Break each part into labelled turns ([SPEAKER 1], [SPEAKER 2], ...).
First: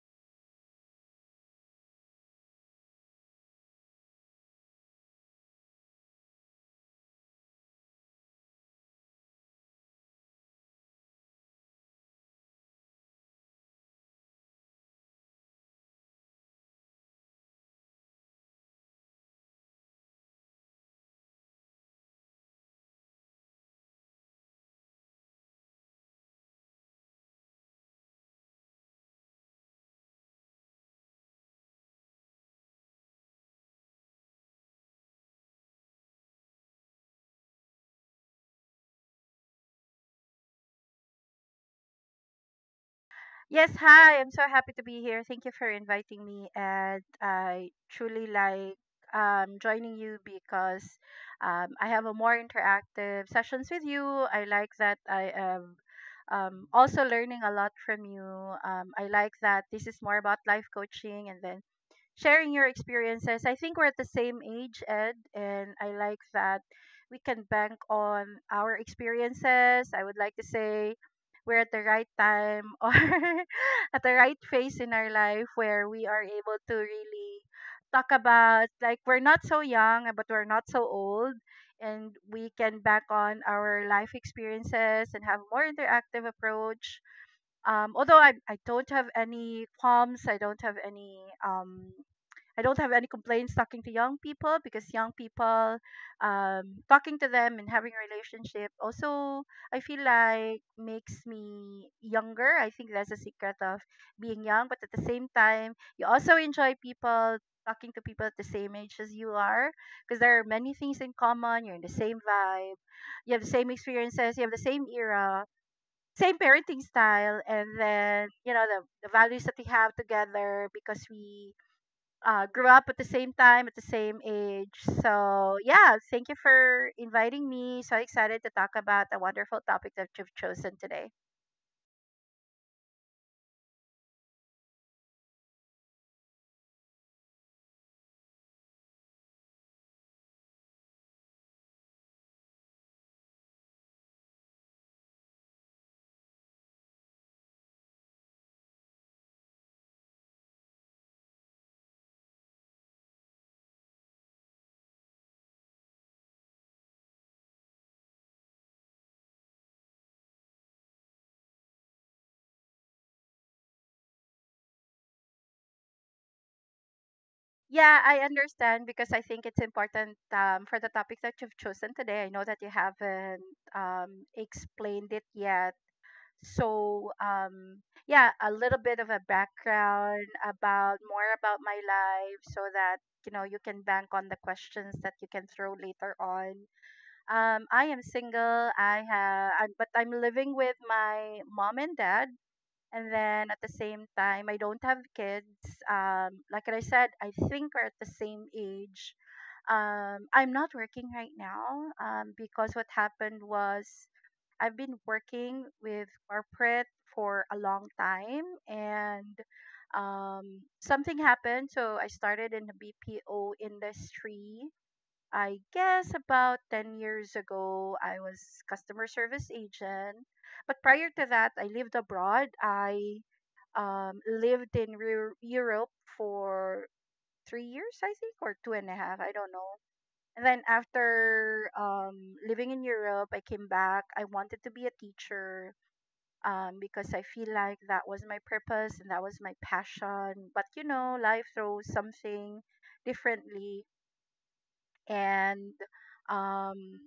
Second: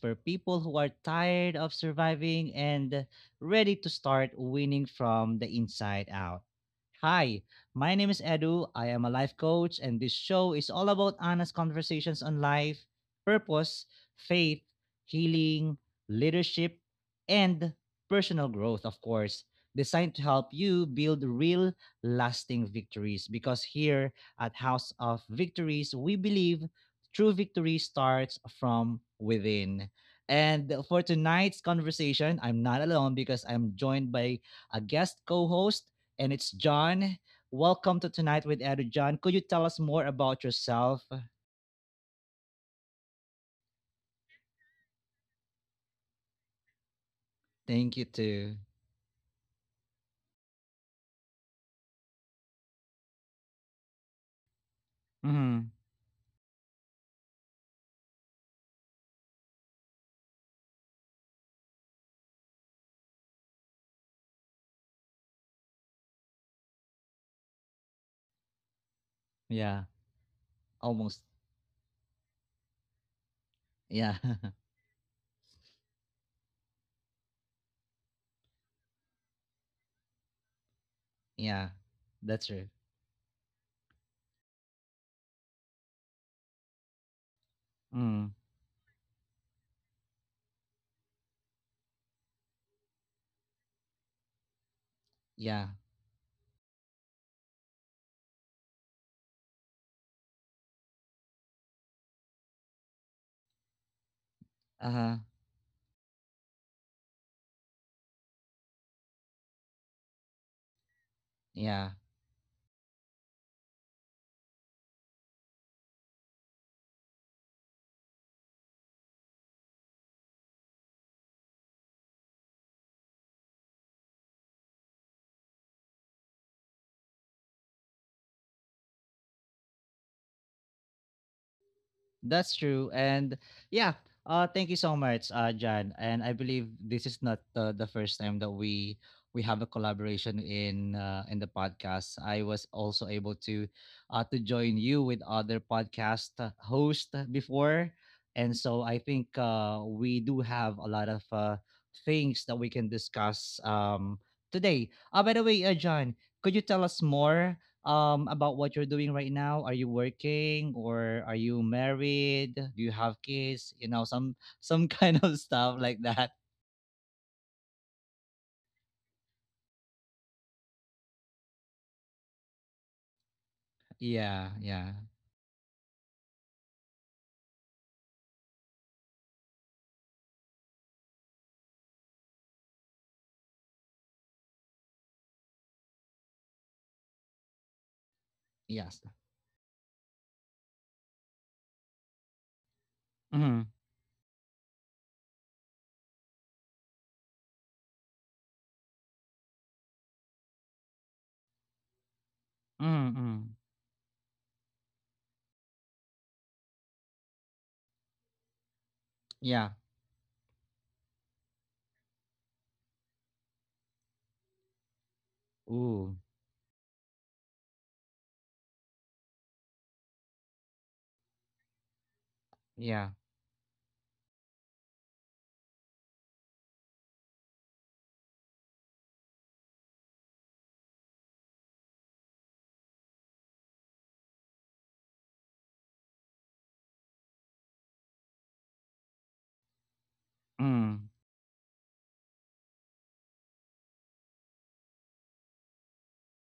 [SPEAKER 1] for people who are tired of surviving and ready to start winning from the inside out. Hi, my name is Edu. I am a life coach, and this show is all about honest conversations on life, purpose, faith, healing, leadership, and personal growth, of course, designed to help you build real lasting victories because here at House of Victories, we believe true victory starts from within. And for tonight's conversation, I'm not alone because I'm joined by a guest co host, and it's John. Welcome to Tonight with Edu John. Could you tell us more about yourself?
[SPEAKER 2] Yes, hi. I'm so happy to be here. Thank you for inviting me, and I truly
[SPEAKER 1] Thank you,
[SPEAKER 2] like
[SPEAKER 1] too.
[SPEAKER 2] joining you because I have a more interactive sessions with you. I like that I am
[SPEAKER 1] Mm-hmm.
[SPEAKER 2] also learning a lot from you. I like that this is more about life coaching, and then sharing your experiences. I think we're at the same age, Ed, and I like that we can bank on our experiences. I would
[SPEAKER 1] Yeah,
[SPEAKER 2] like to say we're
[SPEAKER 1] almost.
[SPEAKER 2] at the right time or at the right
[SPEAKER 1] Yeah,
[SPEAKER 2] phase in our life where we are able to really talk about like we're not so young but we're not so old,
[SPEAKER 1] yeah,
[SPEAKER 2] and we can
[SPEAKER 1] that's
[SPEAKER 2] back
[SPEAKER 1] true.
[SPEAKER 2] on our life experiences and have more interactive approach. Although I
[SPEAKER 1] Mm.
[SPEAKER 2] don't have any qualms. I don't have any um I don't have any complaints talking to young people because young people,
[SPEAKER 1] Yeah,
[SPEAKER 2] talking to them and having a relationship also, I feel like makes me younger. I think that's the secret of being young. But at the same
[SPEAKER 1] uh huh.
[SPEAKER 2] time, you also enjoy people talking to people at the same age as you are because there are many things in common. You're in the same
[SPEAKER 1] Yeah.
[SPEAKER 2] vibe, you have the same experiences, you have the same era. Same parenting style, and then you know the values that we have together because we grew up at the same time, at the same age. So, yeah, thank you for inviting me. So excited to talk about the wonderful topic that you've chosen today.
[SPEAKER 1] That's true. And yeah, thank you so much, John. And I believe this is not the first time that we have a collaboration in the podcast. I was also able to join you with other podcast host before. And so I think we do have a lot of things that we can discuss today. By the way, John, could you tell us more about what you're doing right now? Are you working or are you married? Do you have kids? You know, some some kind of stuff like that.
[SPEAKER 2] Yeah, I understand because I think it's important, for the topic that you've chosen today. I know that you haven't
[SPEAKER 1] Yeah,
[SPEAKER 2] explained it
[SPEAKER 1] yeah.
[SPEAKER 2] yet. So, yeah, a little bit of a background about more about my life so that you know you can bank on the questions that you can throw later on. I am single. I have,
[SPEAKER 1] Yes.
[SPEAKER 2] I, but I'm living with my mom and dad. And then at the same
[SPEAKER 1] Mm.
[SPEAKER 2] time, I don't have kids. Like I said, I think we're at the same age. I'm not working right now because what happened
[SPEAKER 1] Mm.
[SPEAKER 2] was
[SPEAKER 1] Mm.
[SPEAKER 2] I've been working with corporate for a long time and
[SPEAKER 1] Yeah.
[SPEAKER 2] something happened. So I started in the BPO industry, I guess about
[SPEAKER 1] Ooh.
[SPEAKER 2] 10 years ago, I was customer service agent. But prior to that, I lived abroad. I
[SPEAKER 1] Yeah.
[SPEAKER 2] lived in Europe for 3 years, I think, or two and a half. I don't know. And then after living in Europe, I came back. I wanted to be a teacher because I feel like that was my purpose and that was my passion. But you know, life
[SPEAKER 1] Mm.
[SPEAKER 2] throws something differently. And um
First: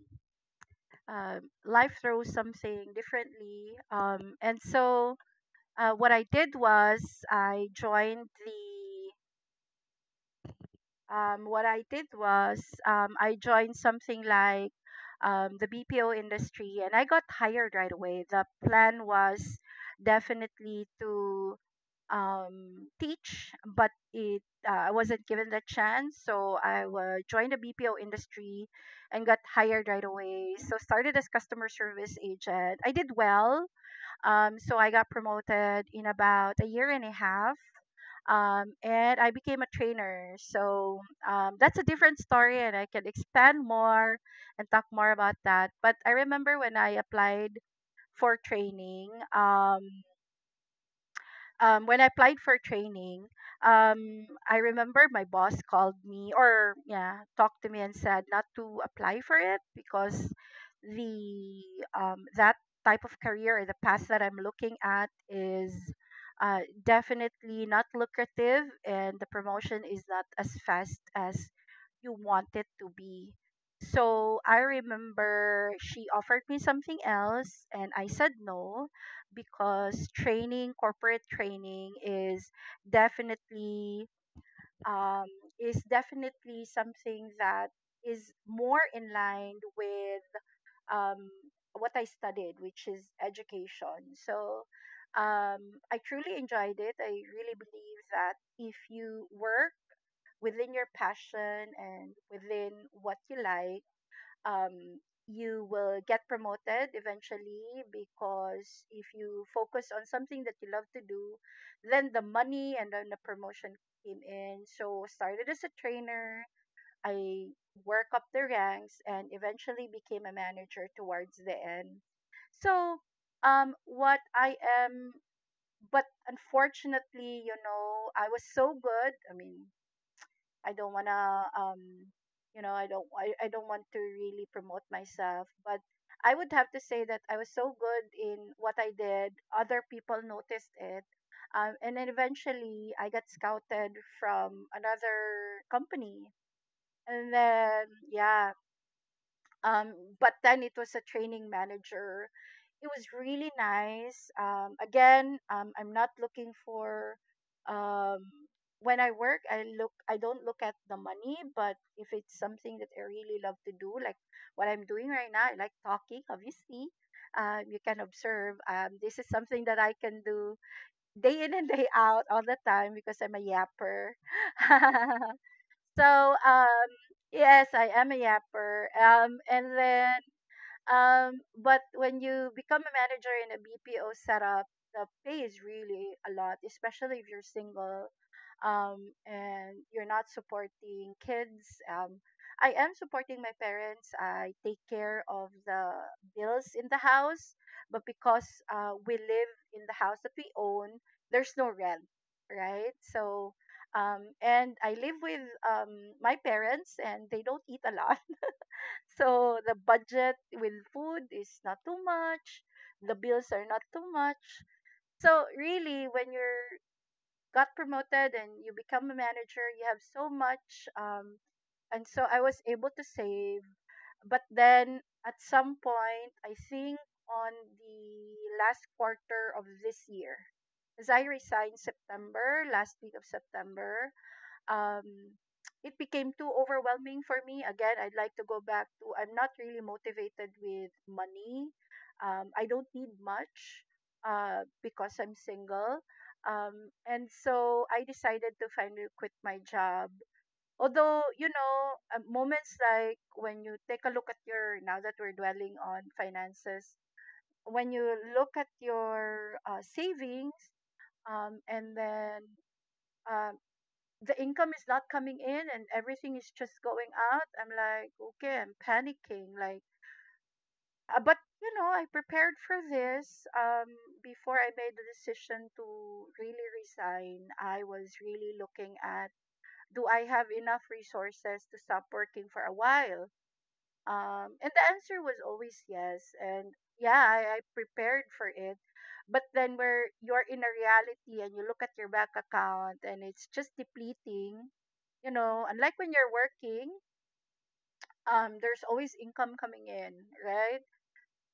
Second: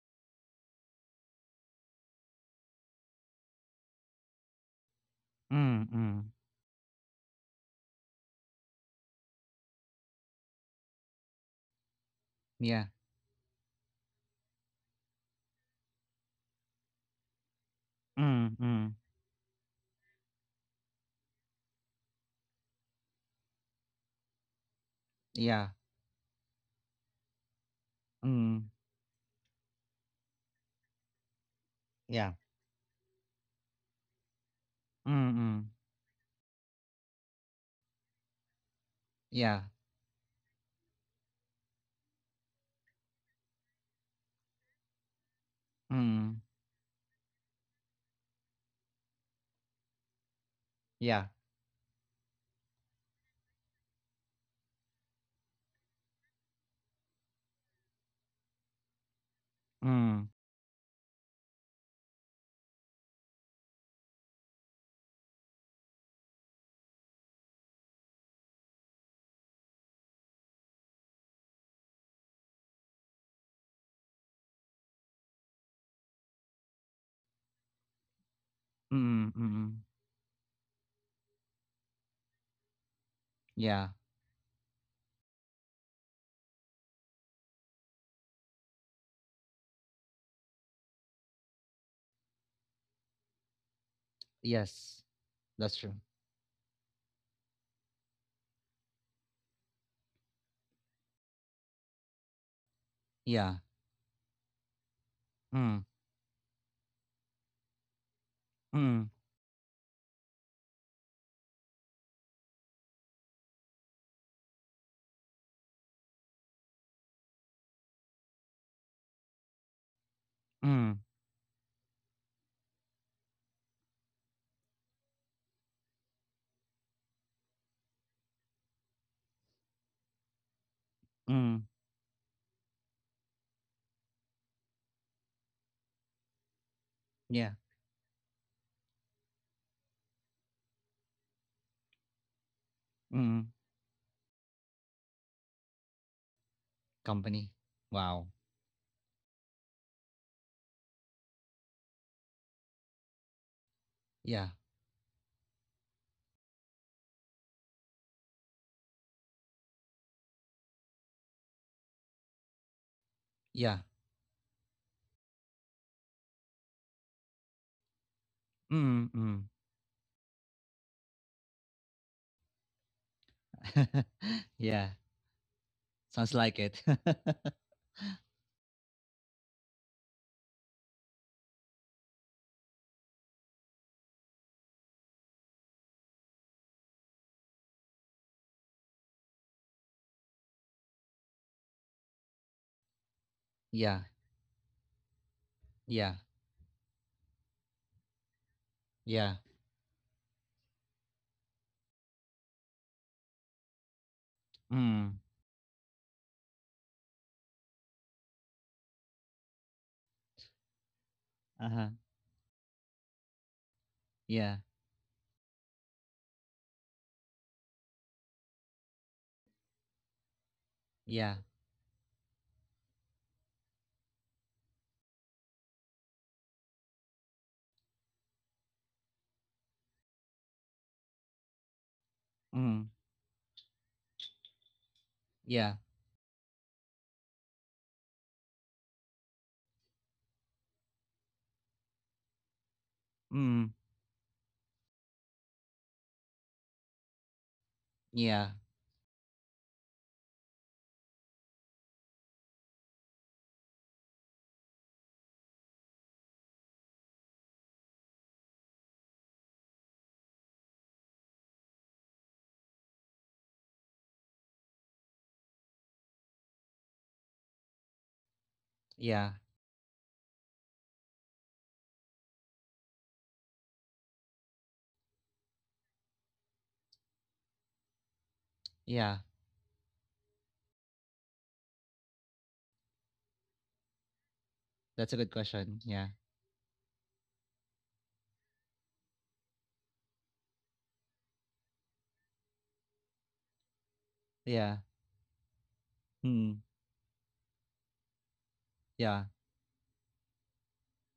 [SPEAKER 2] life throws something differently. And so
[SPEAKER 1] Mm.
[SPEAKER 2] what I
[SPEAKER 1] Mm.
[SPEAKER 2] did was I joined the what I did was,
[SPEAKER 1] Yeah.
[SPEAKER 2] I joined something like the BPO industry, and I got hired right away. The
[SPEAKER 1] Mm. Mm.
[SPEAKER 2] plan was definitely to teach, but it I wasn't given the
[SPEAKER 1] Yeah.
[SPEAKER 2] chance. So I joined the BPO industry
[SPEAKER 1] Mm.
[SPEAKER 2] and got hired right away. So started as customer service
[SPEAKER 1] Yeah.
[SPEAKER 2] agent. I did well. So I
[SPEAKER 1] Mm.
[SPEAKER 2] got
[SPEAKER 1] Mm.
[SPEAKER 2] promoted in about a year and a half, and I
[SPEAKER 1] Yeah.
[SPEAKER 2] became a trainer. So that's a different story, and I can expand more and talk more about that. But I
[SPEAKER 1] Mm.
[SPEAKER 2] remember when I applied for training. Um,
[SPEAKER 1] Yeah.
[SPEAKER 2] when I applied for training, I remember my boss called me, or yeah, talked to me and said not to apply for it
[SPEAKER 1] Mm.
[SPEAKER 2] because the that type of career or the path that I'm looking at is definitely not lucrative and the promotion is not as fast as you want it to be. So I remember she offered me something else and I said no,
[SPEAKER 1] Mm. Mm, mm.
[SPEAKER 2] because training, corporate training is
[SPEAKER 1] Yeah.
[SPEAKER 2] definitely um, is definitely something that is more in line with um, what I studied, which is education. So
[SPEAKER 1] Yes. That's true.
[SPEAKER 2] I truly enjoyed it. I really believe that if you work within your passion and within what you
[SPEAKER 1] Yeah.
[SPEAKER 2] like, um, you
[SPEAKER 1] Mm.
[SPEAKER 2] will get promoted eventually, because if
[SPEAKER 1] Mm.
[SPEAKER 2] you focus on something that you love to do, then the money and then the promotion came in. So started as a trainer, I work up the ranks and eventually became a manager
[SPEAKER 1] Mm.
[SPEAKER 2] towards the end. So what I am but unfortunately, you know, I was so good. I mean, I don't
[SPEAKER 1] Mm.
[SPEAKER 2] wanna you know, I don't want to really promote myself, but I would have to say that I
[SPEAKER 1] Yeah.
[SPEAKER 2] was so good in what I did, other people noticed it, and then eventually I got
[SPEAKER 1] Mm,
[SPEAKER 2] scouted from another company. And
[SPEAKER 1] company.
[SPEAKER 2] then
[SPEAKER 1] Wow.
[SPEAKER 2] yeah, um, but then it was a training manager. It was really nice.
[SPEAKER 1] Yeah,
[SPEAKER 2] Again, I'm not looking for um, when I work. I look. I don't look at the money, but if it's something that I really love
[SPEAKER 1] yeah.
[SPEAKER 2] to do, like what I'm doing right now, I like talking. Obviously, you can observe.
[SPEAKER 1] Mm,
[SPEAKER 2] This is
[SPEAKER 1] mm.
[SPEAKER 2] something that I can do day in and day out all the time, because I'm a yapper.
[SPEAKER 1] Yeah, sounds
[SPEAKER 2] So,
[SPEAKER 1] like it.
[SPEAKER 2] um, yes, I am a yapper. And then but when you become a manager in a BPO setup, the pay is really a lot, especially if you're single, and you're not supporting kids. I am supporting my
[SPEAKER 1] Yeah,
[SPEAKER 2] parents. I take care of the
[SPEAKER 1] yeah,
[SPEAKER 2] bills in the house, but because we
[SPEAKER 1] yeah.
[SPEAKER 2] live in the house that we own, there's no rent, right? So, and I live
[SPEAKER 1] Mm,
[SPEAKER 2] with um, my parents, and they don't eat a lot. So the budget with food is not
[SPEAKER 1] uh-huh.
[SPEAKER 2] too much. The bills are not too
[SPEAKER 1] Yeah,
[SPEAKER 2] much. So really, when you're got promoted and you become a manager, you have so much.
[SPEAKER 1] yeah.
[SPEAKER 2] And so I was able to save. But then at some point, I think on the last quarter of this year, as I resigned September, last
[SPEAKER 1] Mm,
[SPEAKER 2] week of September, um,
[SPEAKER 1] yeah.
[SPEAKER 2] it became too overwhelming for me. Again, I'd like to go back to I'm not really motivated with money. I don't need
[SPEAKER 1] Mm,
[SPEAKER 2] much, because I'm single. And so I decided
[SPEAKER 1] yeah,
[SPEAKER 2] to finally quit my job. Although, you know, moments like when you take a look at your, now that we're dwelling on finances, when you look at your savings, and then um, the income is not coming in and everything is just going out. I'm like, okay, I'm panicking,
[SPEAKER 1] yeah,
[SPEAKER 2] like, but you know, I prepared for this. Before I made the decision to really resign, I was really looking at,
[SPEAKER 1] yeah.
[SPEAKER 2] do I have enough resources to stop working for a while? And the answer was
[SPEAKER 1] That's a good
[SPEAKER 2] always
[SPEAKER 1] question.
[SPEAKER 2] yes.
[SPEAKER 1] Yeah,
[SPEAKER 2] And yeah, I prepared for it. But then where you're in a reality and you look at your bank account and it's just depleting,
[SPEAKER 1] yeah.
[SPEAKER 2] you know, unlike when you're
[SPEAKER 1] Mm,
[SPEAKER 2] working, there's always income
[SPEAKER 1] yeah,
[SPEAKER 2] coming in, right?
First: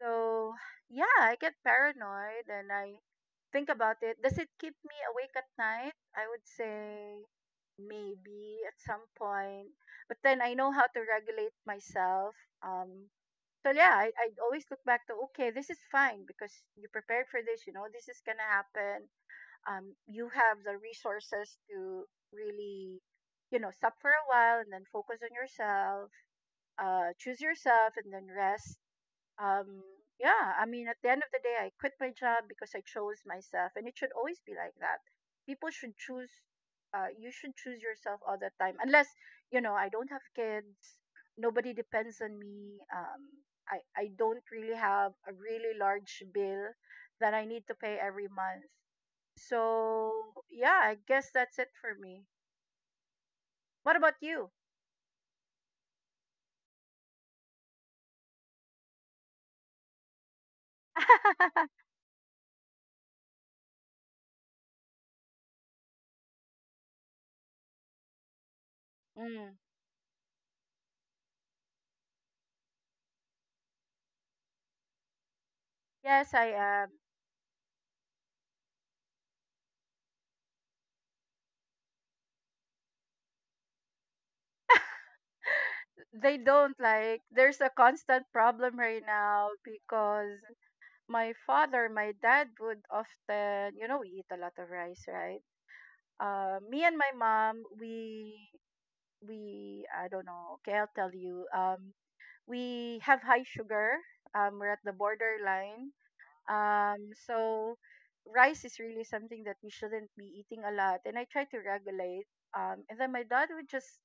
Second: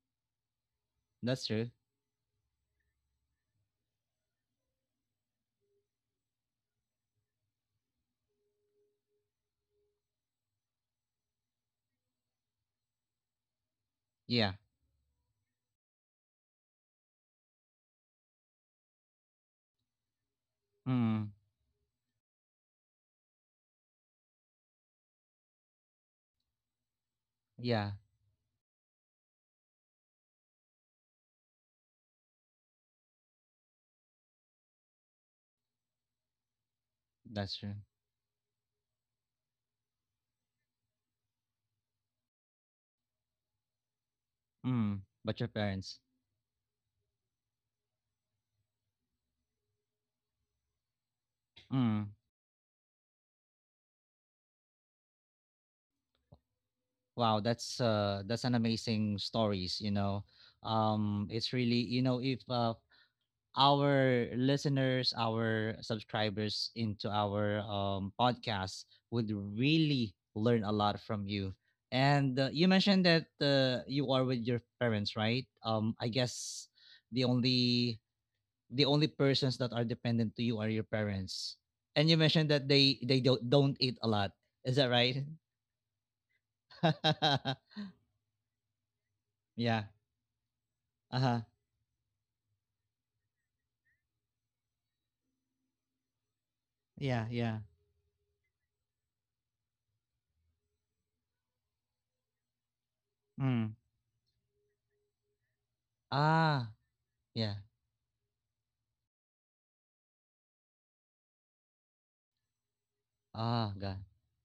[SPEAKER 2] So yeah, I
[SPEAKER 1] that's
[SPEAKER 2] get
[SPEAKER 1] true.
[SPEAKER 2] paranoid and I think about it. Does it keep me awake at night? I would say maybe at some point. But then I know how to regulate myself. Um, so yeah, I
[SPEAKER 1] Yeah.
[SPEAKER 2] always look back to, okay, this is fine, because you prepared for this, you know, this is gonna happen. You have the
[SPEAKER 1] Mm,
[SPEAKER 2] resources to really, you know, stop for a while and then focus on yourself, choose yourself
[SPEAKER 1] yeah,
[SPEAKER 2] and then rest. um yeah, I mean, at the end of the day, I quit my job because I chose myself, and it should always be like that. People should choose, you should
[SPEAKER 1] that's
[SPEAKER 2] choose
[SPEAKER 1] true.
[SPEAKER 2] yourself all the time, unless, you know, I don't have kids. Nobody depends on me. I don't really have
[SPEAKER 1] Mm,
[SPEAKER 2] a
[SPEAKER 1] but your
[SPEAKER 2] really
[SPEAKER 1] parents.
[SPEAKER 2] large bill that I need to pay every month. So yeah, I guess that's it for me.
[SPEAKER 1] Mm.
[SPEAKER 2] What about you?
[SPEAKER 1] Wow, that's an amazing stories, you know. It's really, if our listeners, our subscribers into our podcast would
[SPEAKER 2] Mm.
[SPEAKER 1] really learn a lot from you. And you mentioned that you are with your parents, right? I
[SPEAKER 2] Yes,
[SPEAKER 1] guess
[SPEAKER 2] I am.
[SPEAKER 1] the only, persons that are dependent to you are your parents. And you mentioned that they don't eat a lot. Is that right?
[SPEAKER 2] They don't like there's a constant problem right
[SPEAKER 1] Yeah.
[SPEAKER 2] now, because
[SPEAKER 1] Uh-huh.
[SPEAKER 2] my dad would often, you know, we eat a lot of rice, right? Me
[SPEAKER 1] Yeah,
[SPEAKER 2] and my
[SPEAKER 1] yeah.
[SPEAKER 2] mom, we I don't know, okay, I'll tell you, we have
[SPEAKER 1] Mm.
[SPEAKER 2] high sugar. We're at the borderline,
[SPEAKER 1] Ah, yeah.
[SPEAKER 2] so rice is really something that we shouldn't be eating a lot, and I try to regulate. And then my
[SPEAKER 1] Ah,
[SPEAKER 2] dad
[SPEAKER 1] God.
[SPEAKER 2] would just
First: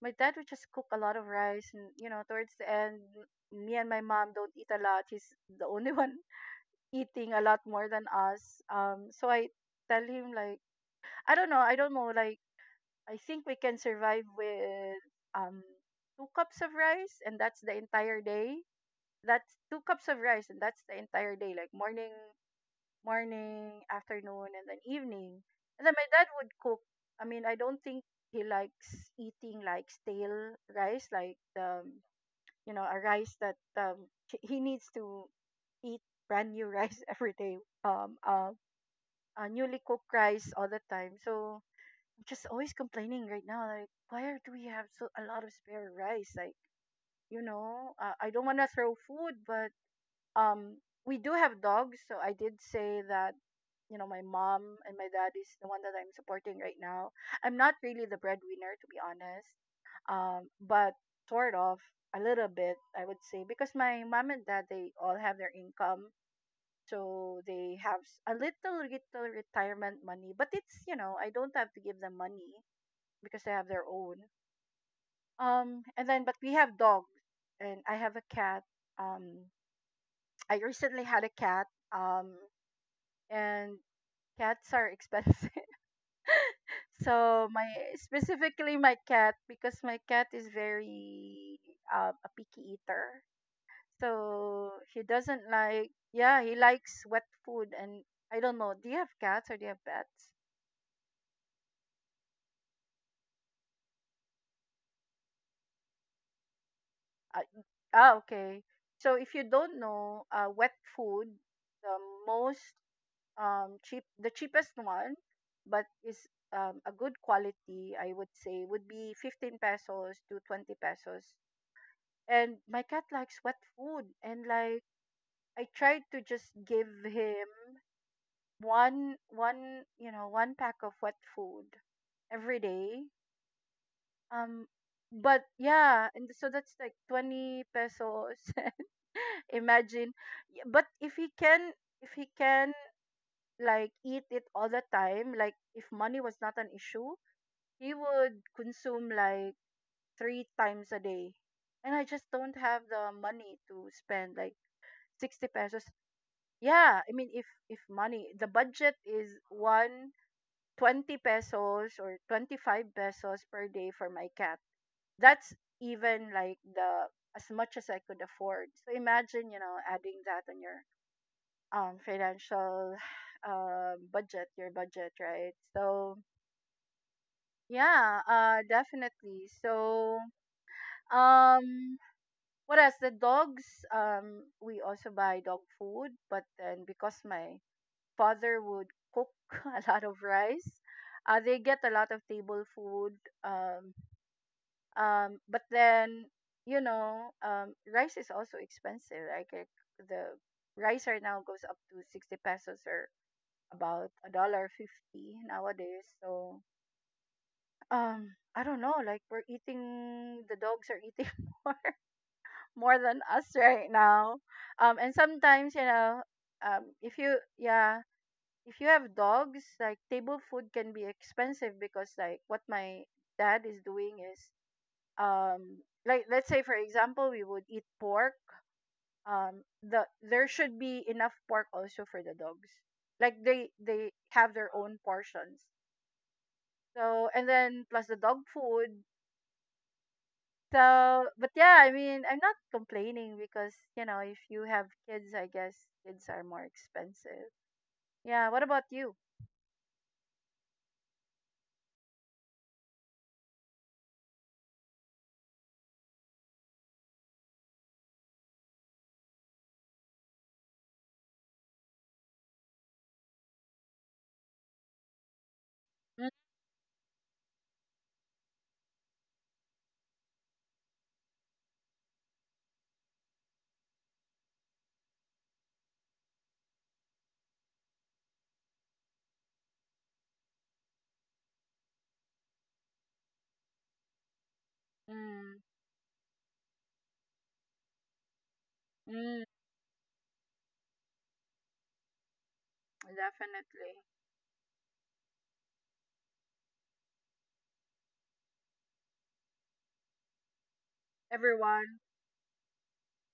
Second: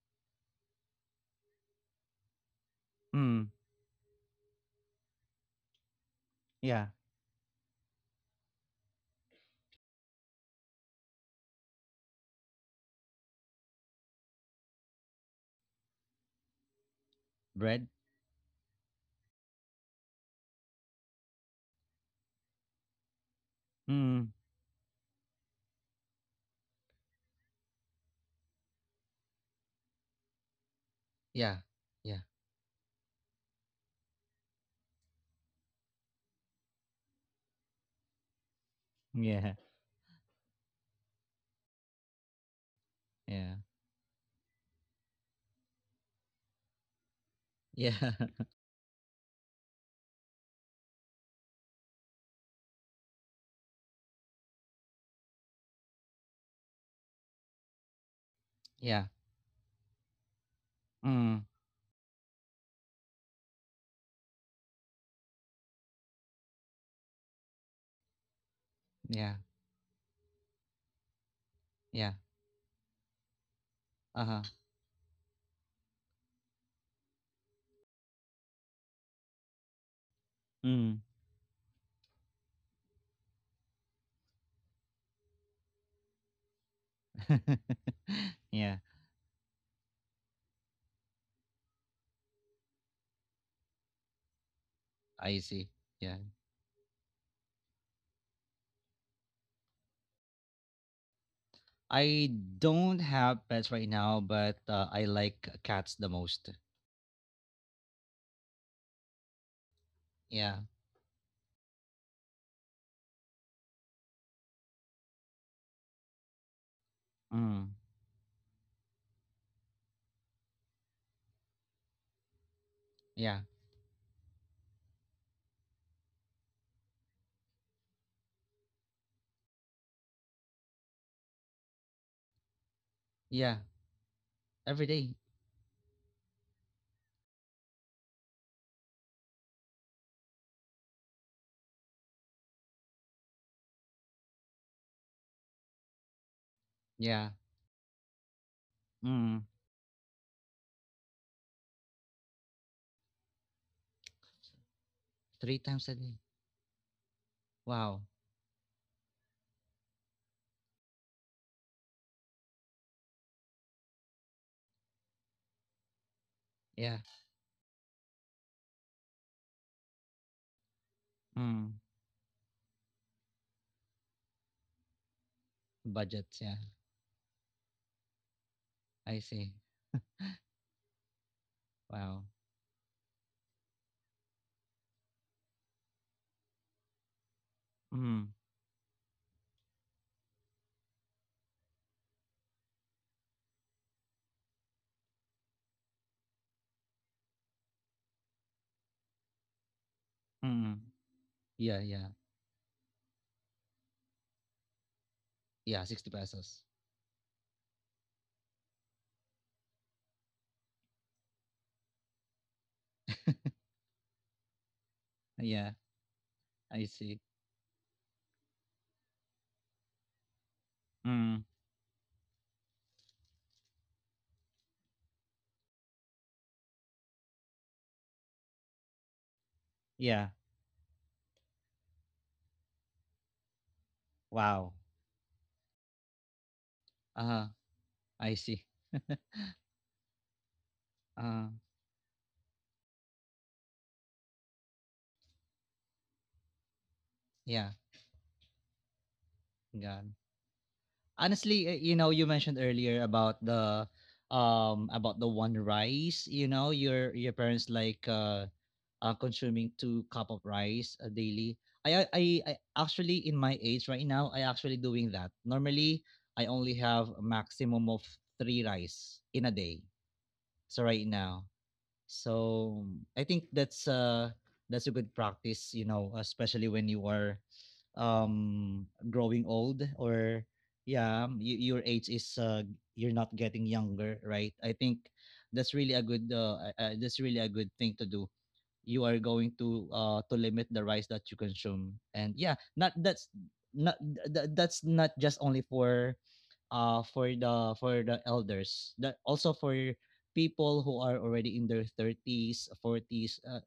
[SPEAKER 2] cook a lot of rice, and you know, towards the end,
[SPEAKER 1] Mm.
[SPEAKER 2] me and my mom don't eat a lot. He's the only one
[SPEAKER 1] Yeah.
[SPEAKER 2] eating a lot more than us. So I tell him, like, I don't know, like, I think we can survive with um two cups of rice and that's the
[SPEAKER 1] Bread?
[SPEAKER 2] entire day. That's two cups of rice and that's the entire day, like morning,
[SPEAKER 1] Mm.
[SPEAKER 2] afternoon, and then evening. And then my dad would cook. I mean, I don't think he likes eating like stale rice, like
[SPEAKER 1] Yeah.
[SPEAKER 2] the
[SPEAKER 1] Yeah.
[SPEAKER 2] you know a rice that he needs to eat brand new rice every day. Um, uh,
[SPEAKER 1] Yeah.
[SPEAKER 2] Newly cooked rice all the time. So I'm just always complaining right
[SPEAKER 1] Yeah.
[SPEAKER 2] now. Like, do we have so a lot of spare rice? Like,
[SPEAKER 1] Yeah.
[SPEAKER 2] I don't want to throw food, but um we do have dogs, so I did say that, my mom and my dad is the one that I'm supporting right now. I'm not really the breadwinner, to be
[SPEAKER 1] Yeah.
[SPEAKER 2] honest. But
[SPEAKER 1] Mm.
[SPEAKER 2] sort of, a little bit, I would say, because my mom and dad, they all have their income. So they have a little
[SPEAKER 1] Yeah.
[SPEAKER 2] retirement money, but it's, I don't have to give
[SPEAKER 1] Yeah.
[SPEAKER 2] them money because they have their own.
[SPEAKER 1] Uh-huh.
[SPEAKER 2] And then, but we have dogs, and I have a cat. um I
[SPEAKER 1] Mm.
[SPEAKER 2] recently had a cat, um and cats are expensive. So my
[SPEAKER 1] Yeah.
[SPEAKER 2] specifically, my cat, because my cat is very, a picky eater. So he
[SPEAKER 1] I see.
[SPEAKER 2] doesn't like,
[SPEAKER 1] Yeah.
[SPEAKER 2] yeah, he likes wet food. And I don't know. Do you have cats or do you have pets?
[SPEAKER 1] I don't have pets right now, but I like cats the most.
[SPEAKER 2] Uh, okay. So if you don't know,
[SPEAKER 1] Yeah.
[SPEAKER 2] wet food, the most the cheapest one, but is, a good
[SPEAKER 1] Mm.
[SPEAKER 2] quality, I would say, would be 15 pesos to 20 pesos. And my cat
[SPEAKER 1] Yeah.
[SPEAKER 2] likes wet food, and, like, I tried to just give him one one you know one pack of wet food every day.
[SPEAKER 1] Yeah. Every
[SPEAKER 2] um
[SPEAKER 1] day.
[SPEAKER 2] but, yeah, and so that's like 20 pesos. Imagine. But if he can, if he can like eat it all the time, like if money was not an
[SPEAKER 1] Yeah.
[SPEAKER 2] issue, he would consume
[SPEAKER 1] Mm.
[SPEAKER 2] like three times a day. And I just don't have the money to spend like
[SPEAKER 1] Three
[SPEAKER 2] 60
[SPEAKER 1] times a
[SPEAKER 2] pesos.
[SPEAKER 1] day.
[SPEAKER 2] Yeah, I mean, if
[SPEAKER 1] Wow.
[SPEAKER 2] if money the budget is 120 pesos or 25 pesos per day for my cat. That's even like
[SPEAKER 1] Yeah.
[SPEAKER 2] the as much as I could afford. So imagine, adding that on your,
[SPEAKER 1] Mm.
[SPEAKER 2] financial budget, right?
[SPEAKER 1] Budget.
[SPEAKER 2] So,
[SPEAKER 1] Yeah.
[SPEAKER 2] yeah,
[SPEAKER 1] I see.
[SPEAKER 2] definitely. So
[SPEAKER 1] Wow.
[SPEAKER 2] um what else? The dogs. We also buy dog food, but then, because my
[SPEAKER 1] Mm.
[SPEAKER 2] father would cook a lot of rice. They get a lot of table food. Um, but then, rice is also expensive, right? Like, the
[SPEAKER 1] Mm.
[SPEAKER 2] rice right now
[SPEAKER 1] Yeah,
[SPEAKER 2] goes up
[SPEAKER 1] yeah.
[SPEAKER 2] to 60 pesos, or about a dollar fifty
[SPEAKER 1] Yeah, 60
[SPEAKER 2] nowadays.
[SPEAKER 1] pesos.
[SPEAKER 2] So, I don't know. Like, the dogs are eating more more than us right now. And
[SPEAKER 1] yeah,
[SPEAKER 2] sometimes,
[SPEAKER 1] I see.
[SPEAKER 2] if you yeah, if you have dogs, like table food can be
[SPEAKER 1] Mm.
[SPEAKER 2] expensive because like what my dad is doing is, um like let's say for example we would eat pork.
[SPEAKER 1] Yeah.
[SPEAKER 2] There should be enough pork also for the dogs. Like, they
[SPEAKER 1] Wow.
[SPEAKER 2] have their own portions.
[SPEAKER 1] Uh,
[SPEAKER 2] So and then
[SPEAKER 1] I
[SPEAKER 2] plus the
[SPEAKER 1] see.
[SPEAKER 2] dog food.
[SPEAKER 1] uh,
[SPEAKER 2] So but, yeah, I mean, I'm not complaining, because, if you have kids, I guess kids are more
[SPEAKER 1] yeah.
[SPEAKER 2] expensive. Yeah, what about you?
[SPEAKER 1] God. Honestly, you mentioned earlier about the one rice, your parents like consuming two cup of rice, daily. I actually in my age right now I actually doing that normally. I
[SPEAKER 2] Mm,
[SPEAKER 1] only have a maximum of three rice in a day, so right now, so I think that's a good practice, especially when you are growing old, or yeah, your age is, you're not getting younger, right. I think that's
[SPEAKER 2] mm,
[SPEAKER 1] really a good thing to do. You are going
[SPEAKER 2] mm.
[SPEAKER 1] to limit the rice that you consume, and yeah, not that's not
[SPEAKER 2] Definitely.
[SPEAKER 1] th- th- that's not just only for the elders. That also for people who are already in their
[SPEAKER 2] Everyone.
[SPEAKER 1] 30s 40s,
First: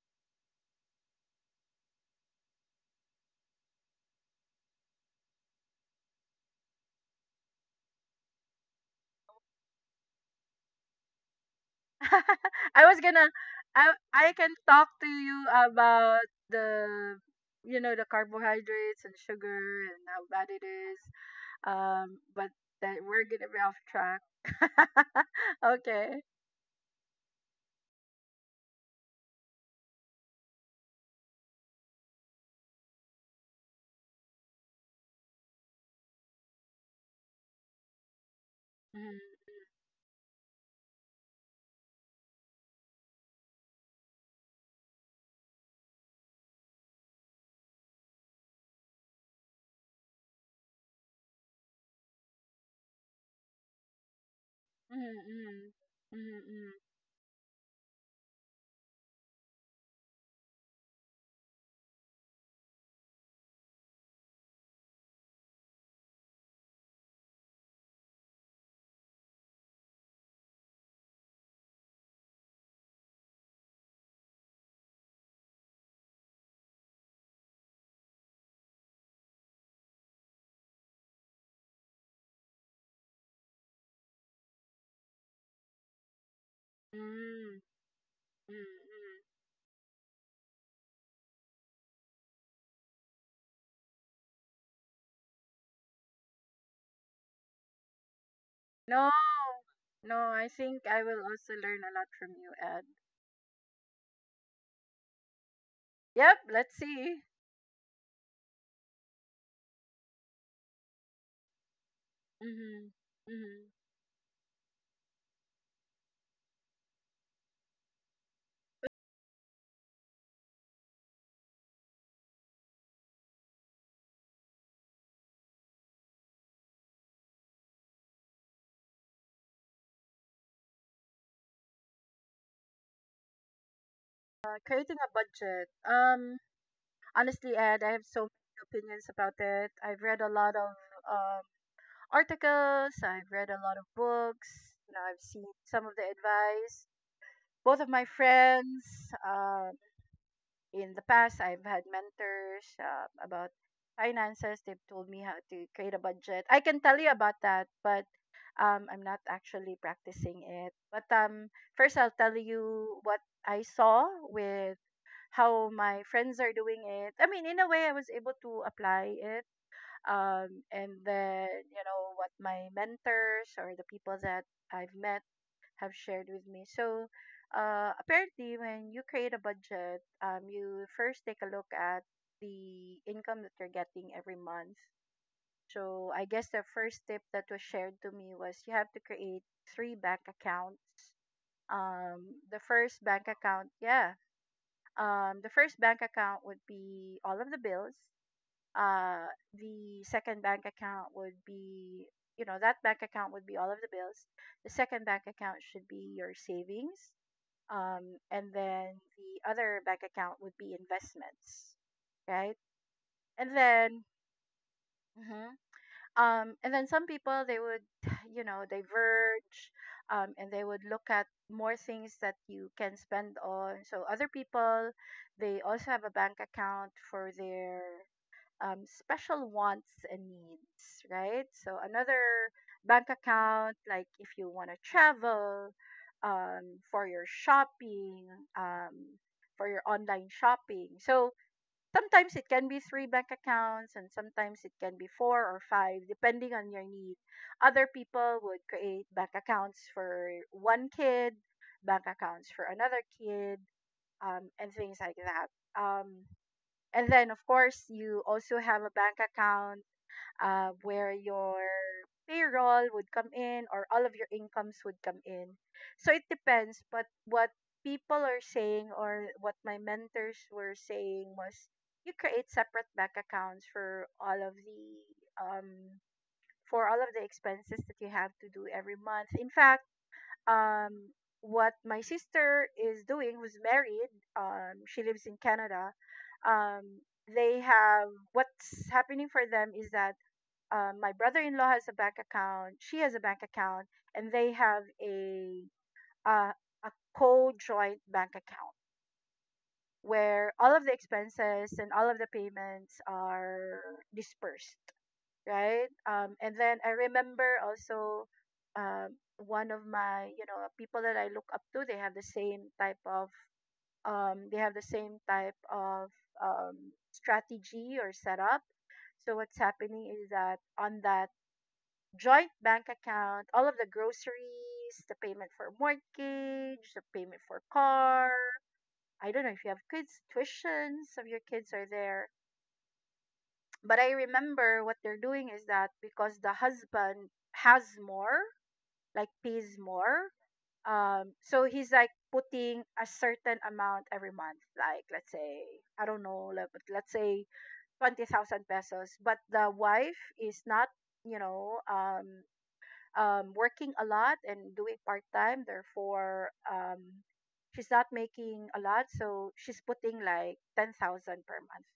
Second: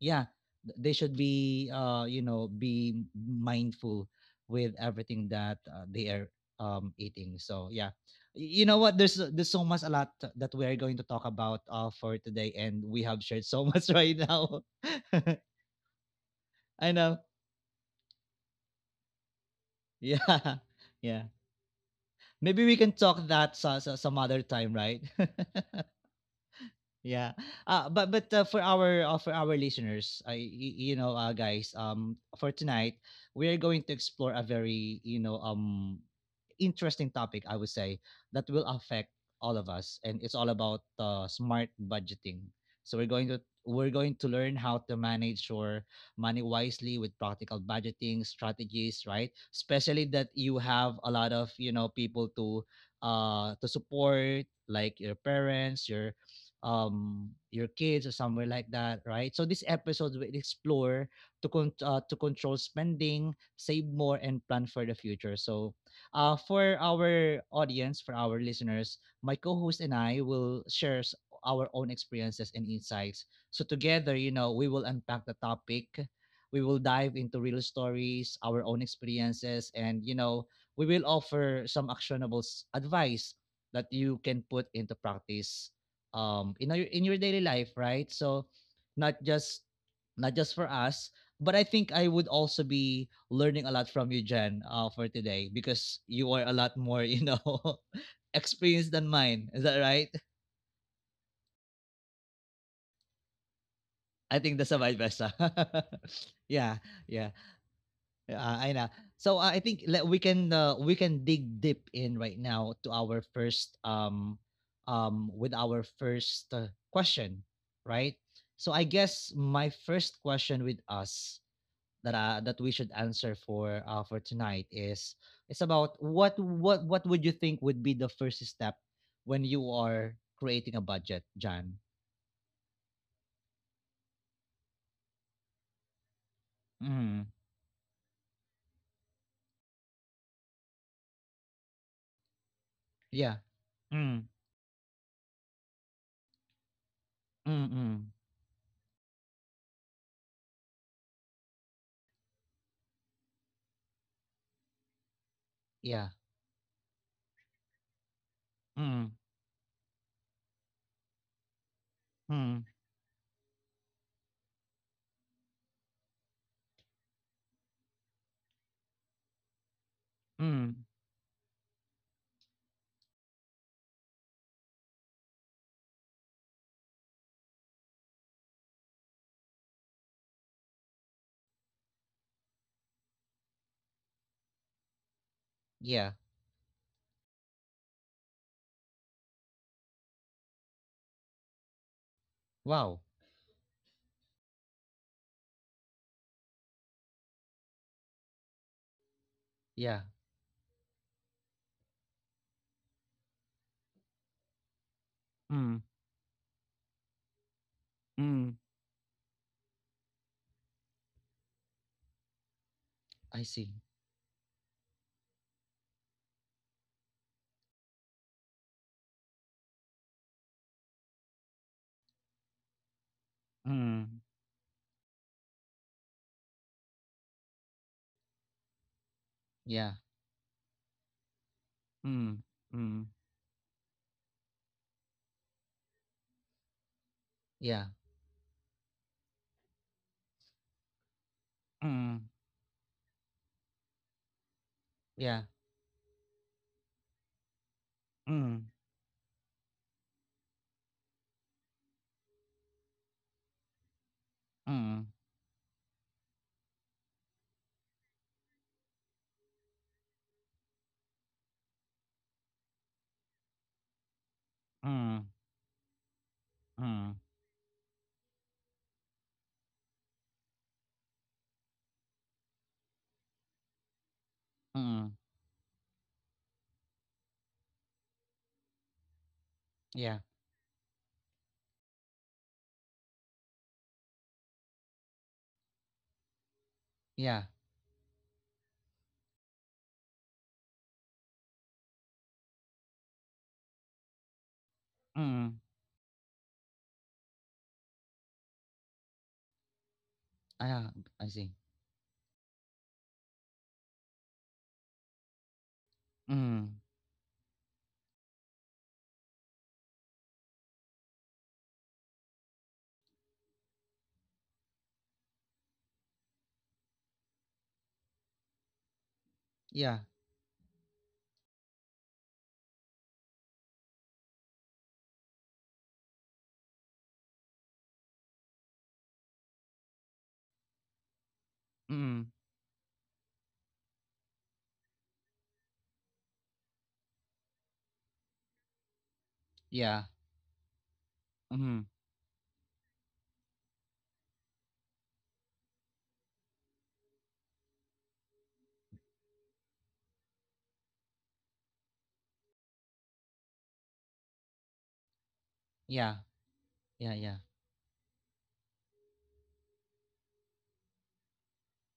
[SPEAKER 1] yeah, they should be you know be mindful with everything that, they are eating, so yeah. You know what, there's so much a lot that we are going to talk about for today, and
[SPEAKER 2] I was
[SPEAKER 1] we have
[SPEAKER 2] gonna,
[SPEAKER 1] shared so much right
[SPEAKER 2] I can
[SPEAKER 1] now.
[SPEAKER 2] talk to you about
[SPEAKER 1] I know,
[SPEAKER 2] the carbohydrates and sugar and how bad
[SPEAKER 1] yeah,
[SPEAKER 2] it is.
[SPEAKER 1] yeah,
[SPEAKER 2] But
[SPEAKER 1] maybe we can
[SPEAKER 2] that
[SPEAKER 1] talk
[SPEAKER 2] we're gonna
[SPEAKER 1] that
[SPEAKER 2] be off
[SPEAKER 1] some
[SPEAKER 2] track.
[SPEAKER 1] other time, right.
[SPEAKER 2] Okay.
[SPEAKER 1] Yeah. But for our listeners, you guys, for tonight, we are going to explore a very interesting topic. I would say that will affect
[SPEAKER 2] Mm,
[SPEAKER 1] all of us, and it's all about smart budgeting. So we're going to learn how to manage your money wisely with practical budgeting strategies, right? Especially that you have a lot of people to support, like your
[SPEAKER 2] mm, mm,
[SPEAKER 1] parents, your
[SPEAKER 2] mm, mm,
[SPEAKER 1] um your kids, or somewhere like that, right. So this episode will explore, to control spending, save more, and plan for the future. So for our audience, for our listeners, my co-host and I will share, our own experiences and insights. So together, we will unpack the topic. We will dive into real stories, our own experiences, and we will offer some actionable, advice that you can put into practice in your daily
[SPEAKER 2] mm,
[SPEAKER 1] life, right? So
[SPEAKER 2] mm, mm.
[SPEAKER 1] not just not just for us, but I think I would also be learning a lot from you, Jen, for today, because you are a lot more, experienced than
[SPEAKER 2] No,
[SPEAKER 1] mine. Is that right?
[SPEAKER 2] no. I think I will also learn a lot from you, Ed.
[SPEAKER 1] I think that's a vice versa.
[SPEAKER 2] Yep. Let's
[SPEAKER 1] yeah,
[SPEAKER 2] see.
[SPEAKER 1] yeah. Yeah, I know. So I think, we can dig deep in right now
[SPEAKER 2] Mm-hmm.
[SPEAKER 1] to our
[SPEAKER 2] Mm-hmm.
[SPEAKER 1] first um um with our first question, right? So I guess my first question with us, that we should answer for tonight, is, it's about what would you think would be the first step when you are creating a budget, John?
[SPEAKER 2] Creating a budget.
[SPEAKER 1] Mm.
[SPEAKER 2] Honestly, Ed, I have so many opinions about it. I've read a lot of, um, articles. I've
[SPEAKER 1] Yeah.
[SPEAKER 2] read a lot of
[SPEAKER 1] Mm.
[SPEAKER 2] books, I've seen some of the advice.
[SPEAKER 1] Mm.
[SPEAKER 2] Both of my
[SPEAKER 1] Mm.
[SPEAKER 2] friends, um, in the past, I've had mentors, about finances. They've told me how to create a
[SPEAKER 1] Yeah.
[SPEAKER 2] budget. I can tell you about that, but, I'm
[SPEAKER 1] Mm.
[SPEAKER 2] not actually practicing it. But, first, I'll tell
[SPEAKER 1] Mm.
[SPEAKER 2] you what I saw with how my friends are doing it. I mean, in a way, I was able to apply it.
[SPEAKER 1] Mm.
[SPEAKER 2] And then, what my mentors or the people that I've met have shared with me. So, apparently, when you create a budget, you first take a look at the income that you're getting every month. So,
[SPEAKER 1] Yeah.
[SPEAKER 2] I guess the first tip that was shared to me was you have to create three bank accounts. um the
[SPEAKER 1] Wow.
[SPEAKER 2] first bank account, yeah, the first bank account would be all of the bills. Uh,
[SPEAKER 1] Yeah.
[SPEAKER 2] the second bank account would be, that bank account would be all of the bills. The second bank account
[SPEAKER 1] Mm,
[SPEAKER 2] should be your savings. And
[SPEAKER 1] mm,
[SPEAKER 2] then the other bank account would be investments, right?
[SPEAKER 1] I
[SPEAKER 2] And
[SPEAKER 1] see.
[SPEAKER 2] then, mhm, and then some people, they would diverge, and they would look at more things that you can spend on. So
[SPEAKER 1] Mm,
[SPEAKER 2] other people, they also have a bank account for their, special
[SPEAKER 1] yeah.
[SPEAKER 2] wants and needs, right? So
[SPEAKER 1] Mm,
[SPEAKER 2] another bank
[SPEAKER 1] mm,
[SPEAKER 2] account, like if you want to travel, for your
[SPEAKER 1] yeah.
[SPEAKER 2] shopping, um for your online shopping, so
[SPEAKER 1] Mm,
[SPEAKER 2] sometimes it can be three bank accounts, and sometimes it can be four
[SPEAKER 1] yeah.
[SPEAKER 2] or five, depending on your need. Other people would
[SPEAKER 1] Mm,
[SPEAKER 2] create bank accounts for one kid, bank accounts for another kid, and things
[SPEAKER 1] mm,
[SPEAKER 2] like that. And then, of course, you also have a bank account, where your payroll would come in, or all of your incomes would come
[SPEAKER 1] mm,
[SPEAKER 2] in. So it depends. But
[SPEAKER 1] mm,
[SPEAKER 2] what people are saying, or what my mentors were saying, was you create separate bank accounts for
[SPEAKER 1] mm,
[SPEAKER 2] um all of the expenses that you have to do every month. In fact,
[SPEAKER 1] yeah.
[SPEAKER 2] um what my sister is doing, who's married, she lives in Canada. Um
[SPEAKER 1] Yeah.
[SPEAKER 2] they have, what's happening for them is that, my brother-in-law has a bank account, she has a bank account, and they have
[SPEAKER 1] Mm,
[SPEAKER 2] a, uh, a co-joint bank account where all of
[SPEAKER 1] ah,
[SPEAKER 2] the
[SPEAKER 1] I see.
[SPEAKER 2] expenses and all of the payments are dispersed, right? And
[SPEAKER 1] Mm,
[SPEAKER 2] then I remember also, one of my, people that I look up to, they have the same type of, um, strategy or setup. So what's
[SPEAKER 1] yeah.
[SPEAKER 2] happening is that on that joint bank account, all of the groceries, the payment for mortgage, the payment for car. I don't know if you have kids, tuitions of your kids are
[SPEAKER 1] Mm,
[SPEAKER 2] there. But I remember what they're doing is that because the husband has more, like pays
[SPEAKER 1] yeah.
[SPEAKER 2] more, so
[SPEAKER 1] Mm,
[SPEAKER 2] he's like putting a certain amount every month, like let's say, I don't know, like, but let's say 20,000 pesos. But the wife is not, you know, um, working a lot and doing part time.
[SPEAKER 1] yeah.
[SPEAKER 2] Therefore,
[SPEAKER 1] Yeah. Yeah.
[SPEAKER 2] she's not making a lot, so she's putting like 10,000 per month.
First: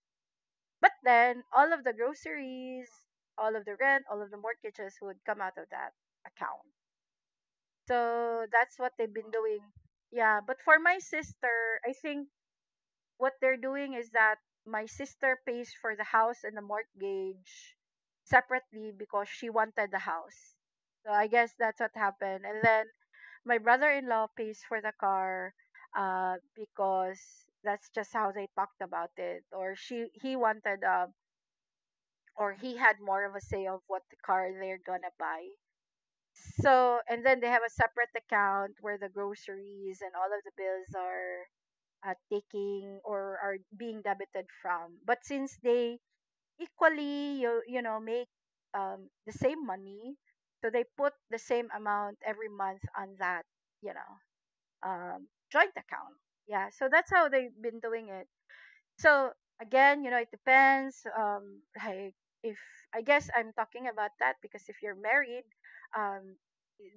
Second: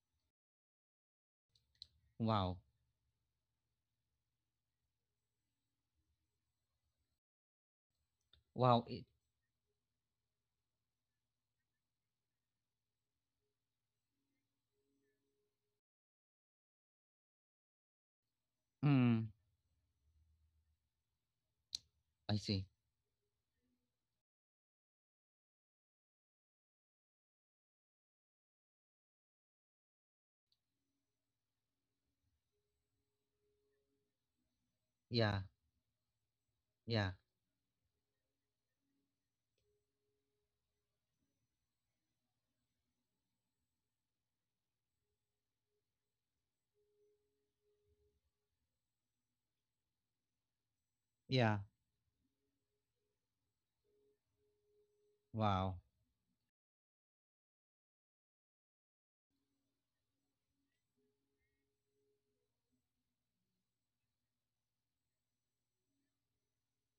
[SPEAKER 2] But then all of the
[SPEAKER 1] Wow.
[SPEAKER 2] groceries, all of the rent, all of the mortgages would come out of that account. So that's
[SPEAKER 1] Wow.
[SPEAKER 2] what
[SPEAKER 1] It,
[SPEAKER 2] they've been doing. Yeah, but for my sister, I think what they're doing is that my sister pays for the house and the mortgage separately, because
[SPEAKER 1] mm,
[SPEAKER 2] she wanted the house. So I guess that's what
[SPEAKER 1] I
[SPEAKER 2] happened. And
[SPEAKER 1] see.
[SPEAKER 2] then my brother-in-law pays for the car, because that's just how they talked about it. Or she he wanted, or he had more of a say of what the car they're gonna
[SPEAKER 1] Yeah.
[SPEAKER 2] buy. So,
[SPEAKER 1] Yeah.
[SPEAKER 2] and then they have a separate account where the groceries and all of the bills are, taking, or are being debited from. But since they equally, make, the same money, so they put the
[SPEAKER 1] Yeah,
[SPEAKER 2] same amount every month on that, you know joint
[SPEAKER 1] wow.
[SPEAKER 2] account. Yeah, so that's how they've been doing it. So again, it depends. Like, if I guess I'm talking about that because if you're married, um,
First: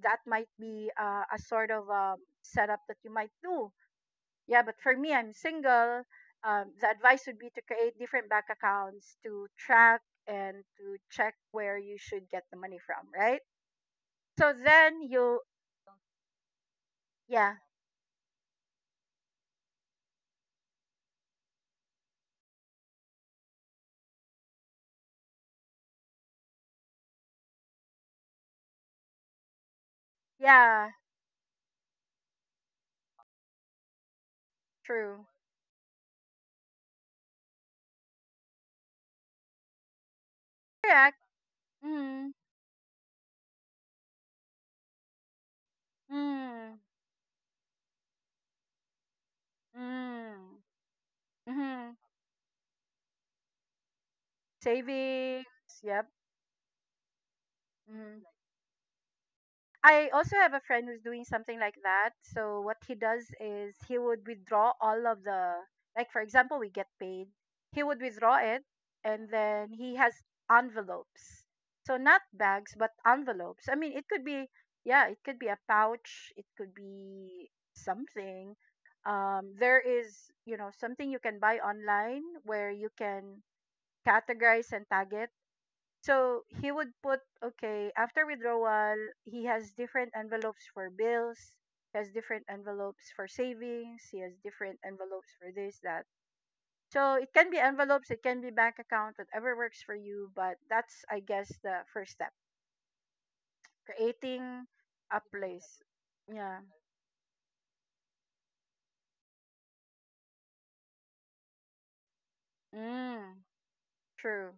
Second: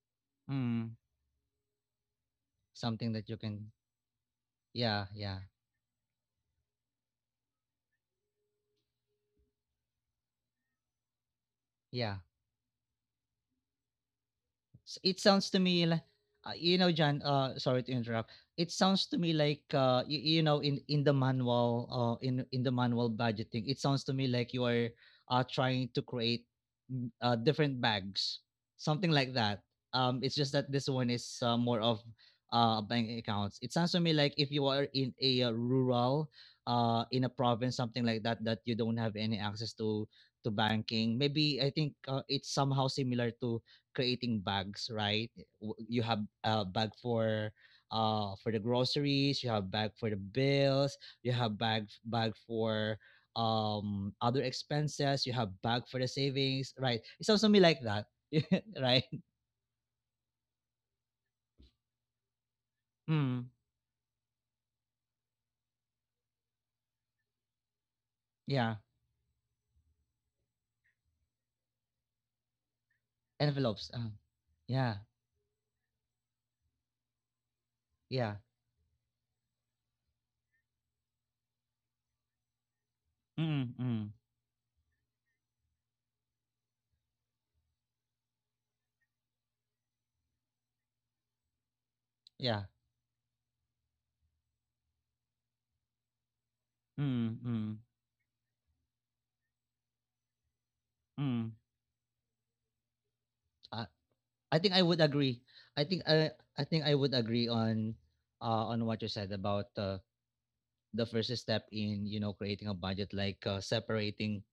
[SPEAKER 2] that might be,
[SPEAKER 1] Mm.
[SPEAKER 2] a sort of, setup that
[SPEAKER 1] Something
[SPEAKER 2] you
[SPEAKER 1] that
[SPEAKER 2] might
[SPEAKER 1] you can.
[SPEAKER 2] do. Yeah, but for
[SPEAKER 1] Yeah.
[SPEAKER 2] me, I'm
[SPEAKER 1] Yeah.
[SPEAKER 2] single. The advice would be to create different bank accounts, to track and to check where you
[SPEAKER 1] Yeah.
[SPEAKER 2] should get the money from, right? So then
[SPEAKER 1] It
[SPEAKER 2] you,
[SPEAKER 1] sounds to me like, John,
[SPEAKER 2] yeah,
[SPEAKER 1] sorry to interrupt. It sounds to me like, you, you know in the manual, in the manual budgeting, it sounds to me like you are trying to create, different bags, something like that, it's just that this
[SPEAKER 2] yeah,
[SPEAKER 1] one is, more of, bank accounts. It sounds to me like, if you are in
[SPEAKER 2] true,
[SPEAKER 1] a uh, rural uh in a province, something like that, that you don't have any access to
[SPEAKER 2] correct.
[SPEAKER 1] banking, maybe. I think,
[SPEAKER 2] Mhm.
[SPEAKER 1] it's somehow similar to creating bags, right? You have a
[SPEAKER 2] Mm,
[SPEAKER 1] bag for the groceries, you have bag for the
[SPEAKER 2] mm,
[SPEAKER 1] bills, you have
[SPEAKER 2] mm-hmm.
[SPEAKER 1] bag for other expenses, you
[SPEAKER 2] Savings,
[SPEAKER 1] have bag for
[SPEAKER 2] yep.
[SPEAKER 1] the savings, right? It sounds to me like that,
[SPEAKER 2] Mm.
[SPEAKER 1] right?
[SPEAKER 2] I also have a friend who's doing something like that. So what he does
[SPEAKER 1] Mm,
[SPEAKER 2] is he would withdraw all of the, like for example, we get paid. He would withdraw it,
[SPEAKER 1] yeah,
[SPEAKER 2] and then he has envelopes. So not bags, but envelopes. I mean,
[SPEAKER 1] envelopes.
[SPEAKER 2] it could be,
[SPEAKER 1] Yeah,
[SPEAKER 2] yeah, it could be a pouch. It could be
[SPEAKER 1] yeah.
[SPEAKER 2] something. There is, something you can buy online where you can
[SPEAKER 1] Mm, mm,
[SPEAKER 2] categorize and tag it. So he would put, okay, after withdrawal, he has different envelopes for bills, he has different
[SPEAKER 1] yeah.
[SPEAKER 2] envelopes for savings, he has different envelopes for this, that. So it
[SPEAKER 1] Mm,
[SPEAKER 2] can be
[SPEAKER 1] mm,
[SPEAKER 2] envelopes, it can be bank account, whatever works for you, but that's, I guess,
[SPEAKER 1] mm.
[SPEAKER 2] the first step
[SPEAKER 1] Uh, I
[SPEAKER 2] creating
[SPEAKER 1] think I would
[SPEAKER 2] a
[SPEAKER 1] agree.
[SPEAKER 2] place.
[SPEAKER 1] I think I
[SPEAKER 2] Yeah.
[SPEAKER 1] I think I would agree on, on what you said about, the first step in, creating a budget,
[SPEAKER 2] Mm,
[SPEAKER 1] like, separating
[SPEAKER 2] true.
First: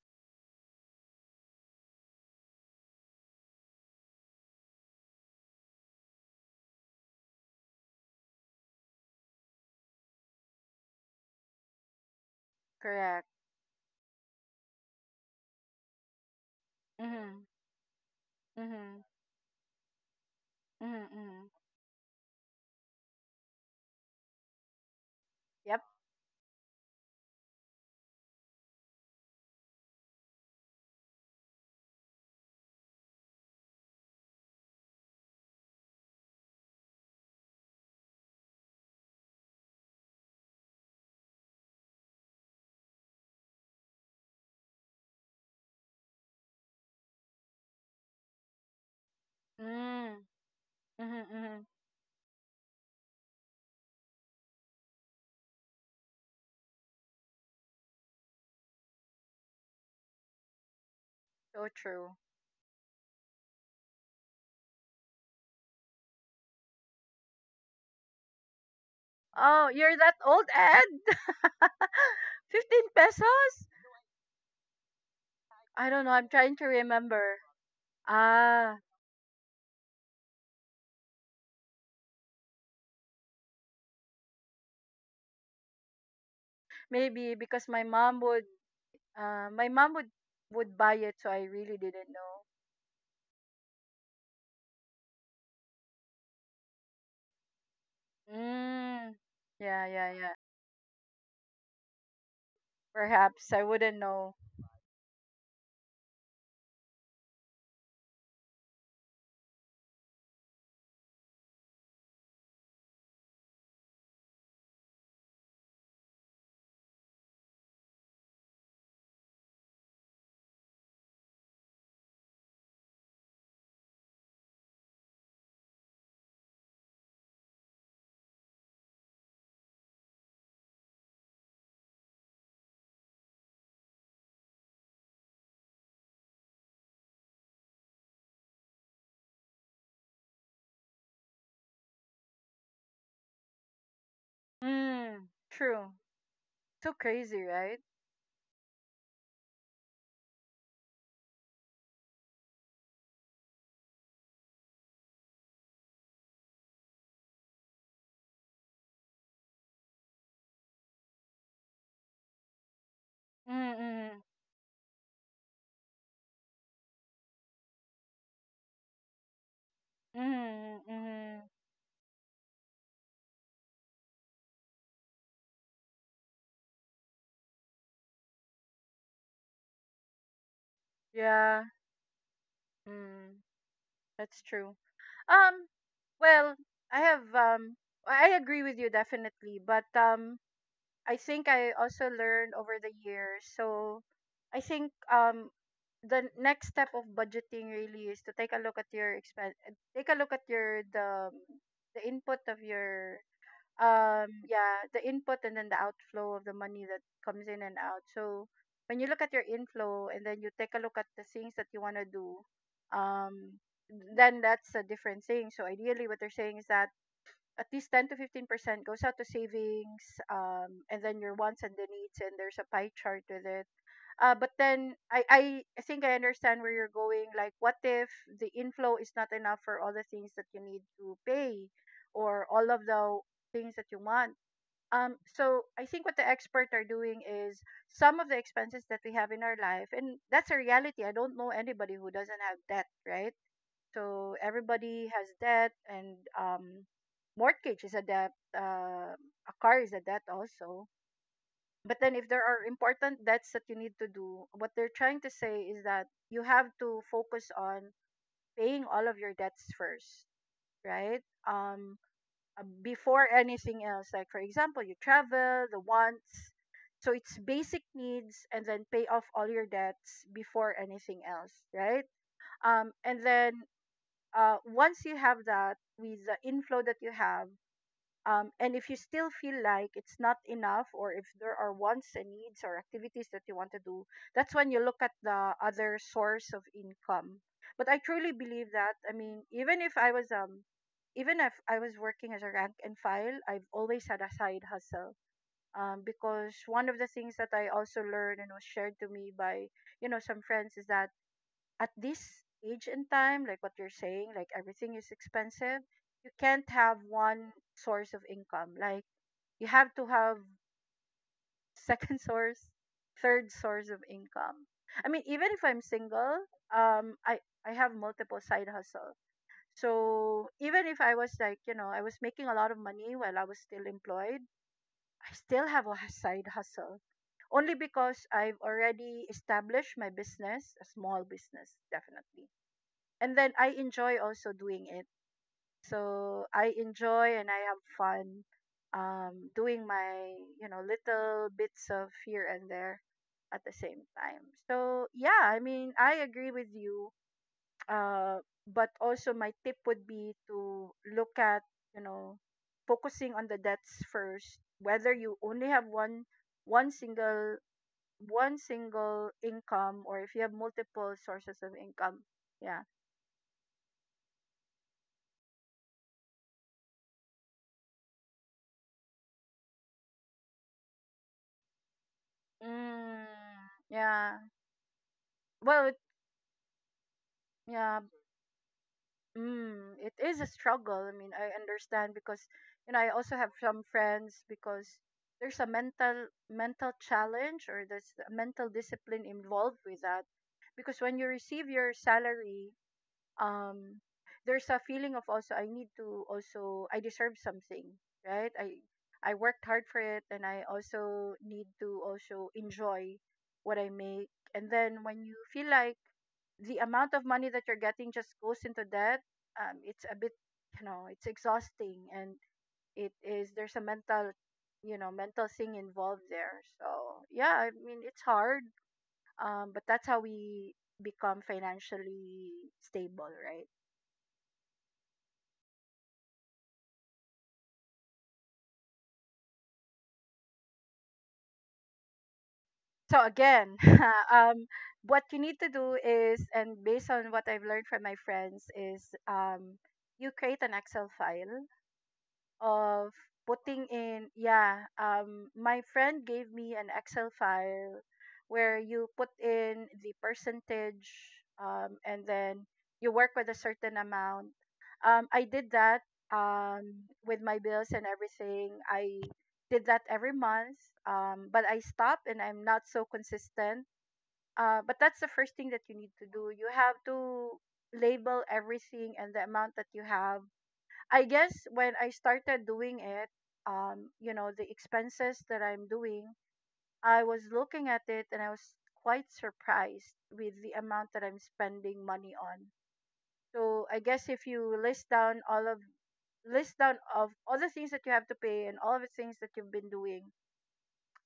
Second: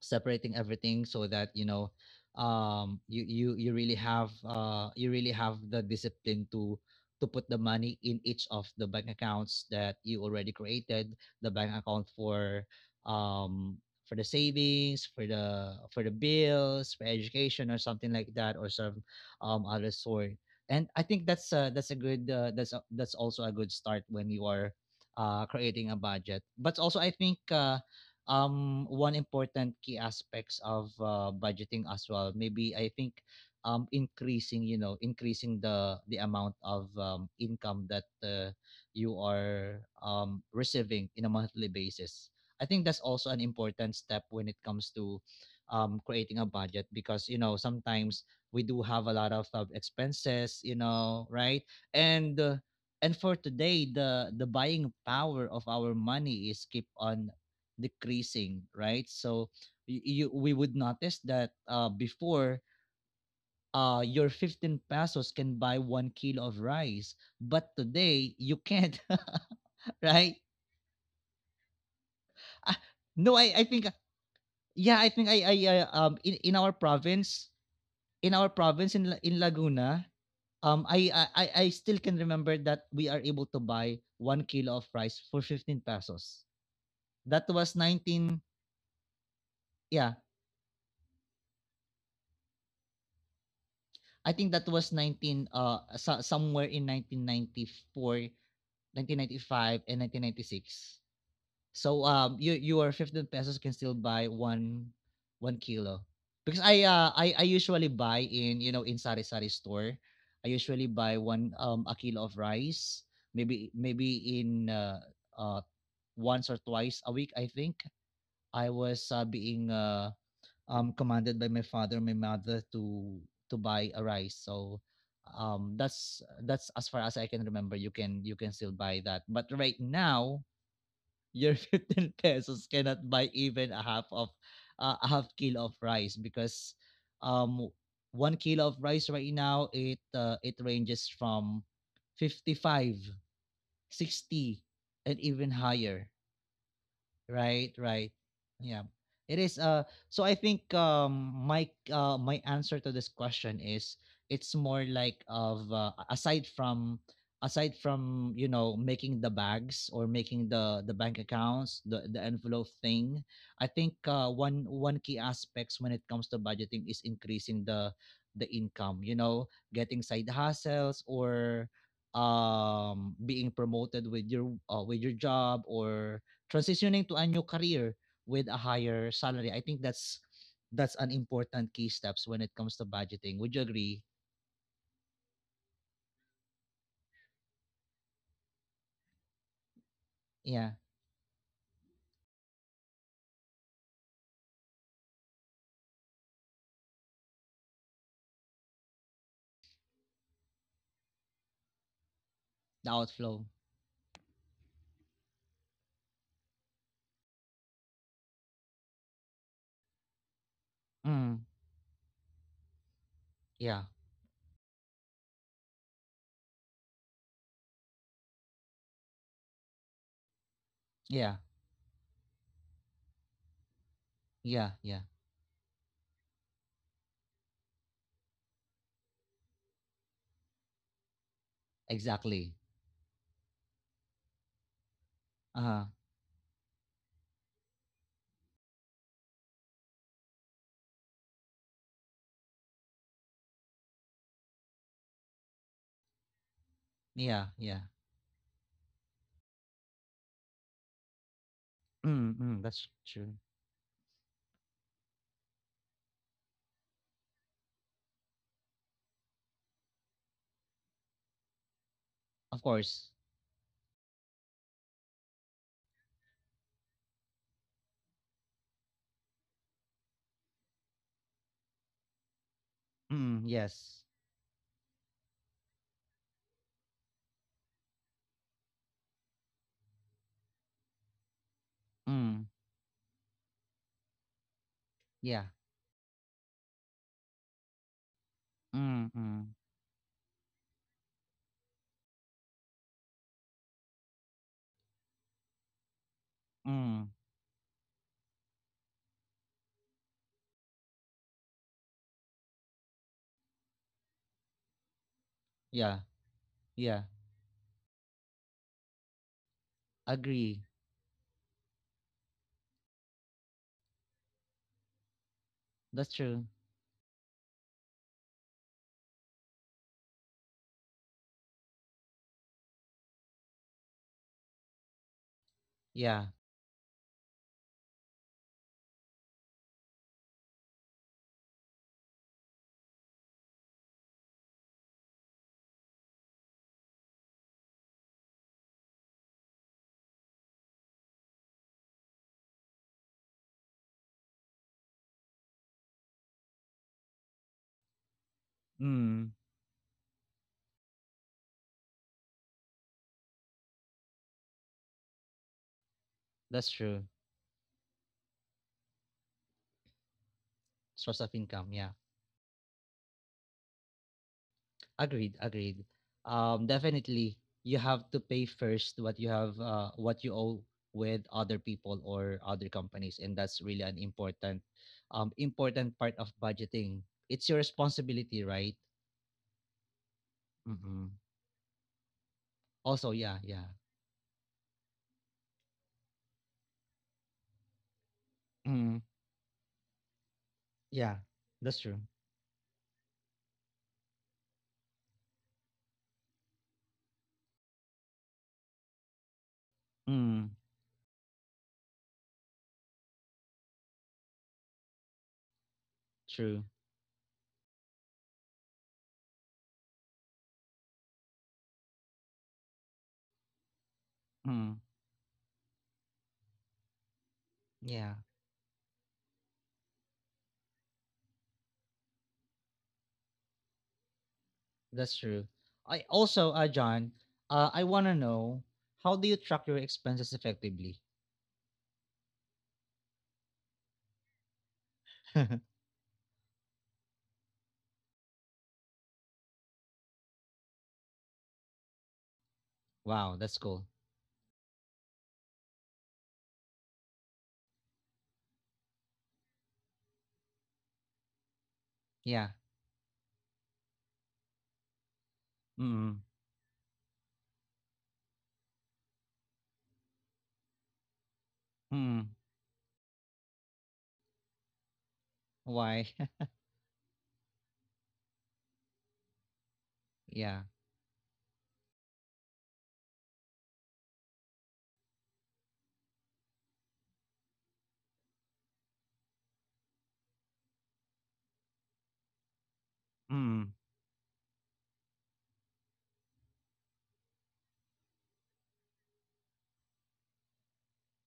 [SPEAKER 1] separating everything, so that you really have the discipline to put the money in each of the bank accounts that you already created the bank account for,
[SPEAKER 2] Correct.
[SPEAKER 1] um for the savings, for the bills, for
[SPEAKER 2] Mm-hmm.
[SPEAKER 1] education or something like that, or
[SPEAKER 2] Mm-hmm.
[SPEAKER 1] some other sort. And I
[SPEAKER 2] Mm-hmm.
[SPEAKER 1] think
[SPEAKER 2] Mm-hmm.
[SPEAKER 1] that's, that's a good that's a, that's also a good start when you are
[SPEAKER 2] Yep.
[SPEAKER 1] creating a budget. But also I think, one important key aspects of, budgeting as well, maybe I think, increasing you know increasing the amount of, income that, you are receiving in a monthly basis. I think that's also an important step when it comes to creating a budget, because sometimes we do have a lot of
[SPEAKER 2] Mm,
[SPEAKER 1] expenses,
[SPEAKER 2] mm-hmm, mm-hmm.
[SPEAKER 1] right. And uh, and for today, the buying power of our money is keep on decreasing, right? So y- you we would notice that,
[SPEAKER 2] So true.
[SPEAKER 1] before, your 15 pesos can buy 1 kilo of rice, but today you can't,
[SPEAKER 2] Oh, you're that
[SPEAKER 1] right?
[SPEAKER 2] old, Ed? 15
[SPEAKER 1] Ah, no, I,
[SPEAKER 2] pesos?
[SPEAKER 1] I think, yeah, I think I
[SPEAKER 2] I don't know. I'm
[SPEAKER 1] in,
[SPEAKER 2] trying
[SPEAKER 1] in
[SPEAKER 2] to
[SPEAKER 1] our
[SPEAKER 2] remember.
[SPEAKER 1] province in our
[SPEAKER 2] Ah,
[SPEAKER 1] province in Laguna, I still can remember that we are able to buy 1 kilo of rice for 15 pesos.
[SPEAKER 2] maybe
[SPEAKER 1] That
[SPEAKER 2] because
[SPEAKER 1] was 19,
[SPEAKER 2] my mom would
[SPEAKER 1] yeah,
[SPEAKER 2] buy it, so I really didn't know.
[SPEAKER 1] I think that was 19 so, somewhere in 1994,
[SPEAKER 2] Mm.
[SPEAKER 1] 1995,
[SPEAKER 2] Yeah,
[SPEAKER 1] and
[SPEAKER 2] yeah, yeah.
[SPEAKER 1] 1996. So your 15
[SPEAKER 2] Perhaps
[SPEAKER 1] pesos
[SPEAKER 2] I
[SPEAKER 1] can
[SPEAKER 2] wouldn't
[SPEAKER 1] still buy
[SPEAKER 2] know.
[SPEAKER 1] one kilo because I usually buy in, in sari sari store. I usually buy one a kilo of rice maybe maybe in uh once or twice a week. I think I was being commanded by my mother to buy a rice. So that's as far as I can remember. You can still buy that, but right now your 15 pesos cannot buy even a half of a half kilo of rice because um one kilo of rice right now, it it ranges from 55, 60, and
[SPEAKER 2] Mm.
[SPEAKER 1] even
[SPEAKER 2] True.
[SPEAKER 1] higher.
[SPEAKER 2] So crazy,
[SPEAKER 1] Right,
[SPEAKER 2] right?
[SPEAKER 1] right. Yeah. It is so I think my answer to this question is it's more like of aside from making the bags or making the bank accounts, the envelope thing. I think
[SPEAKER 2] Mm.
[SPEAKER 1] one key aspects when it comes to budgeting is increasing the income, you know, getting side
[SPEAKER 2] Mm. Mm.
[SPEAKER 1] hustles
[SPEAKER 2] mm.
[SPEAKER 1] or being promoted with your job or transitioning to a new career with a higher salary. I think that's an
[SPEAKER 2] Yeah.
[SPEAKER 1] important key steps when it comes to
[SPEAKER 2] Mm.
[SPEAKER 1] budgeting. Would you agree?
[SPEAKER 2] That's true. Um, well, I have I agree with you definitely, but
[SPEAKER 1] Yeah,
[SPEAKER 2] I think I also learned over the years. So I think the next step of budgeting really is to take a look at your expense, take a look at your the input of
[SPEAKER 1] the
[SPEAKER 2] your
[SPEAKER 1] outflow.
[SPEAKER 2] yeah, the input and then the outflow of the money that comes in and out. So when you look at your inflow and then you take a look at the
[SPEAKER 1] Mm,
[SPEAKER 2] things that you want to do, um
[SPEAKER 1] yeah,
[SPEAKER 2] then that's a different thing. So ideally what they're saying is that at least 10 to 15% goes out to savings, and then your
[SPEAKER 1] yeah,
[SPEAKER 2] wants and the needs, and there's a pie chart with it. But
[SPEAKER 1] yeah,
[SPEAKER 2] then
[SPEAKER 1] yeah.
[SPEAKER 2] I think I understand where you're going, like what if the inflow is not enough for all the things that you need to pay or
[SPEAKER 1] Exactly.
[SPEAKER 2] all of the things that you want. Um, so
[SPEAKER 1] Uh
[SPEAKER 2] I
[SPEAKER 1] huh.
[SPEAKER 2] think what the experts are doing is some of the expenses that we have in our life, and that's a reality. I don't know anybody who doesn't have debt, right? So everybody has debt, and
[SPEAKER 1] Yeah, yeah.
[SPEAKER 2] mortgage is a debt, a car is a debt also. But then, if
[SPEAKER 1] Mm,
[SPEAKER 2] there are
[SPEAKER 1] mm, that's
[SPEAKER 2] important
[SPEAKER 1] true.
[SPEAKER 2] debts that you need to do, what they're trying to say is that you have to focus on paying all of your debts first, right? Um,
[SPEAKER 1] Of course.
[SPEAKER 2] before anything else. Like, for example, you travel, the wants. So it's basic needs and then pay off all your debts before anything else, right? And
[SPEAKER 1] Mm,
[SPEAKER 2] then
[SPEAKER 1] yes.
[SPEAKER 2] Once you have that with the inflow that you have, and if you still feel like it's not enough, or if there are wants and
[SPEAKER 1] Mm,
[SPEAKER 2] needs or activities that you want to do, that's when you look at
[SPEAKER 1] yeah.
[SPEAKER 2] the other source of income. But I truly believe that. I
[SPEAKER 1] Mm,
[SPEAKER 2] mean,
[SPEAKER 1] mm,
[SPEAKER 2] even if I was even if I was working as a rank and file, I've always had a side hustle. Because one of the
[SPEAKER 1] mm.
[SPEAKER 2] things that I also learned and was shared to me by, you know, some friends is that at this age and time, like what you're saying, like everything is expensive,
[SPEAKER 1] Yeah,
[SPEAKER 2] you can't have
[SPEAKER 1] yeah.
[SPEAKER 2] one source of income. Like you have to have
[SPEAKER 1] Agree.
[SPEAKER 2] second source, third source of income. I mean, even if I'm
[SPEAKER 1] That's
[SPEAKER 2] single,
[SPEAKER 1] true.
[SPEAKER 2] um, I I have multiple side hustle. So even if I was like, you know, I was making a lot of money while I was still employed, I still have a
[SPEAKER 1] Yeah.
[SPEAKER 2] side hustle. Only because I've already established my business, a small business, definitely, and then I enjoy also doing it. So I enjoy and I have fun doing my, you know, little bits of here and there at the same time. So yeah, I mean, I agree with you. Uh but also
[SPEAKER 1] Mm,
[SPEAKER 2] my tip would be to look at, you know, focusing on the debts first, whether you only have
[SPEAKER 1] that's
[SPEAKER 2] one
[SPEAKER 1] true.
[SPEAKER 2] single one single income or if you have multiple
[SPEAKER 1] Source of
[SPEAKER 2] sources of
[SPEAKER 1] income. Yeah.
[SPEAKER 2] income. Yeah.
[SPEAKER 1] Agreed, agreed. Definitely, you have to pay first what you have, what you owe with other people or other companies,
[SPEAKER 2] Mm,
[SPEAKER 1] and that's really an
[SPEAKER 2] yeah. Well, it,
[SPEAKER 1] important part of budgeting. It's your
[SPEAKER 2] yeah.
[SPEAKER 1] responsibility, right?
[SPEAKER 2] Mm, it is a struggle. I
[SPEAKER 1] Mm-mm.
[SPEAKER 2] mean, I understand because, you know, I
[SPEAKER 1] Also,
[SPEAKER 2] also
[SPEAKER 1] yeah,
[SPEAKER 2] have
[SPEAKER 1] yeah.
[SPEAKER 2] some friends because there's a mental challenge or there's a mental
[SPEAKER 1] Mm.
[SPEAKER 2] discipline involved with that. Because
[SPEAKER 1] Yeah.
[SPEAKER 2] when you receive
[SPEAKER 1] That's
[SPEAKER 2] your
[SPEAKER 1] true.
[SPEAKER 2] salary, um there's a feeling of also I need to, also I deserve something, right? I worked hard for it and
[SPEAKER 1] Mm.
[SPEAKER 2] I also need to also enjoy what I make. And then when you feel like
[SPEAKER 1] True.
[SPEAKER 2] the amount of money that you're getting just goes into that, it's a bit, you know, it's exhausting, and it is there's a mental,
[SPEAKER 1] Mm.
[SPEAKER 2] you know, mental thing involved there. So yeah, I mean,
[SPEAKER 1] Yeah,
[SPEAKER 2] it's hard. But that's how we become financially stable, right?
[SPEAKER 1] that's true. I also, John, I want to know, how do you track your expenses effectively?
[SPEAKER 2] So again um what you need to do is, and based on what I've learned from my friends is, you create an Excel file of
[SPEAKER 1] Wow, that's cool.
[SPEAKER 2] putting in, yeah, my friend gave me an Excel file where you put in the percentage, and
[SPEAKER 1] Yeah.
[SPEAKER 2] then you work with a certain amount. I did that,
[SPEAKER 1] Mm.
[SPEAKER 2] um with my bills and everything. I did that every month, but I
[SPEAKER 1] Hmm,
[SPEAKER 2] stopped and I'm not so consistent. But that's the first thing that you
[SPEAKER 1] why?
[SPEAKER 2] need to do. You have to label everything and the amount that you have.
[SPEAKER 1] Yeah.
[SPEAKER 2] I guess when I started doing it, you know, the expenses that I'm doing, I was looking at it and I was quite surprised with the amount that I'm spending money on.
[SPEAKER 1] Hmm.
[SPEAKER 2] So I guess if you list down of all the things that you have to pay and all of the things that you've been doing,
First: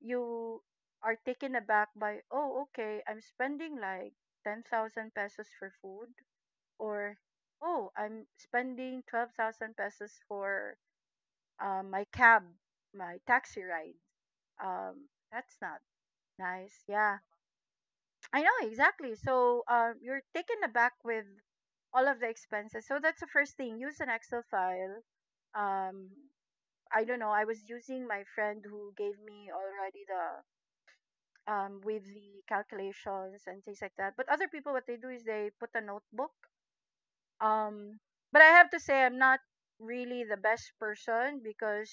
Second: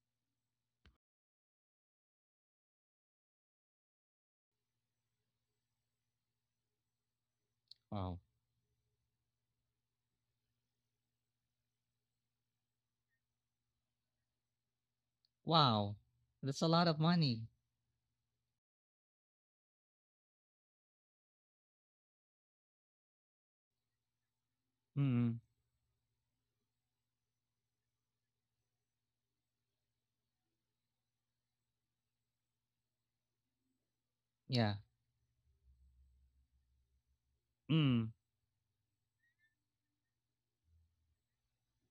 [SPEAKER 2] you are taken aback by, oh, okay, I'm spending like 10,000 pesos for food, or oh,
[SPEAKER 1] Wow.
[SPEAKER 2] I'm spending 12,000 pesos for my cab, my taxi ride. That's not
[SPEAKER 1] Wow. That's a
[SPEAKER 2] nice.
[SPEAKER 1] lot of
[SPEAKER 2] Yeah,
[SPEAKER 1] money.
[SPEAKER 2] I know exactly. So you're taken aback with all of the expenses. So that's the first thing. Use an Excel file.
[SPEAKER 1] Hmm.
[SPEAKER 2] Um, I don't know. I was using my friend who gave me already the with the calculations and things like that. But other people,
[SPEAKER 1] Yeah.
[SPEAKER 2] what they do is they put a notebook. Um,
[SPEAKER 1] Hmm.
[SPEAKER 2] but I have to say, I'm not really the best person because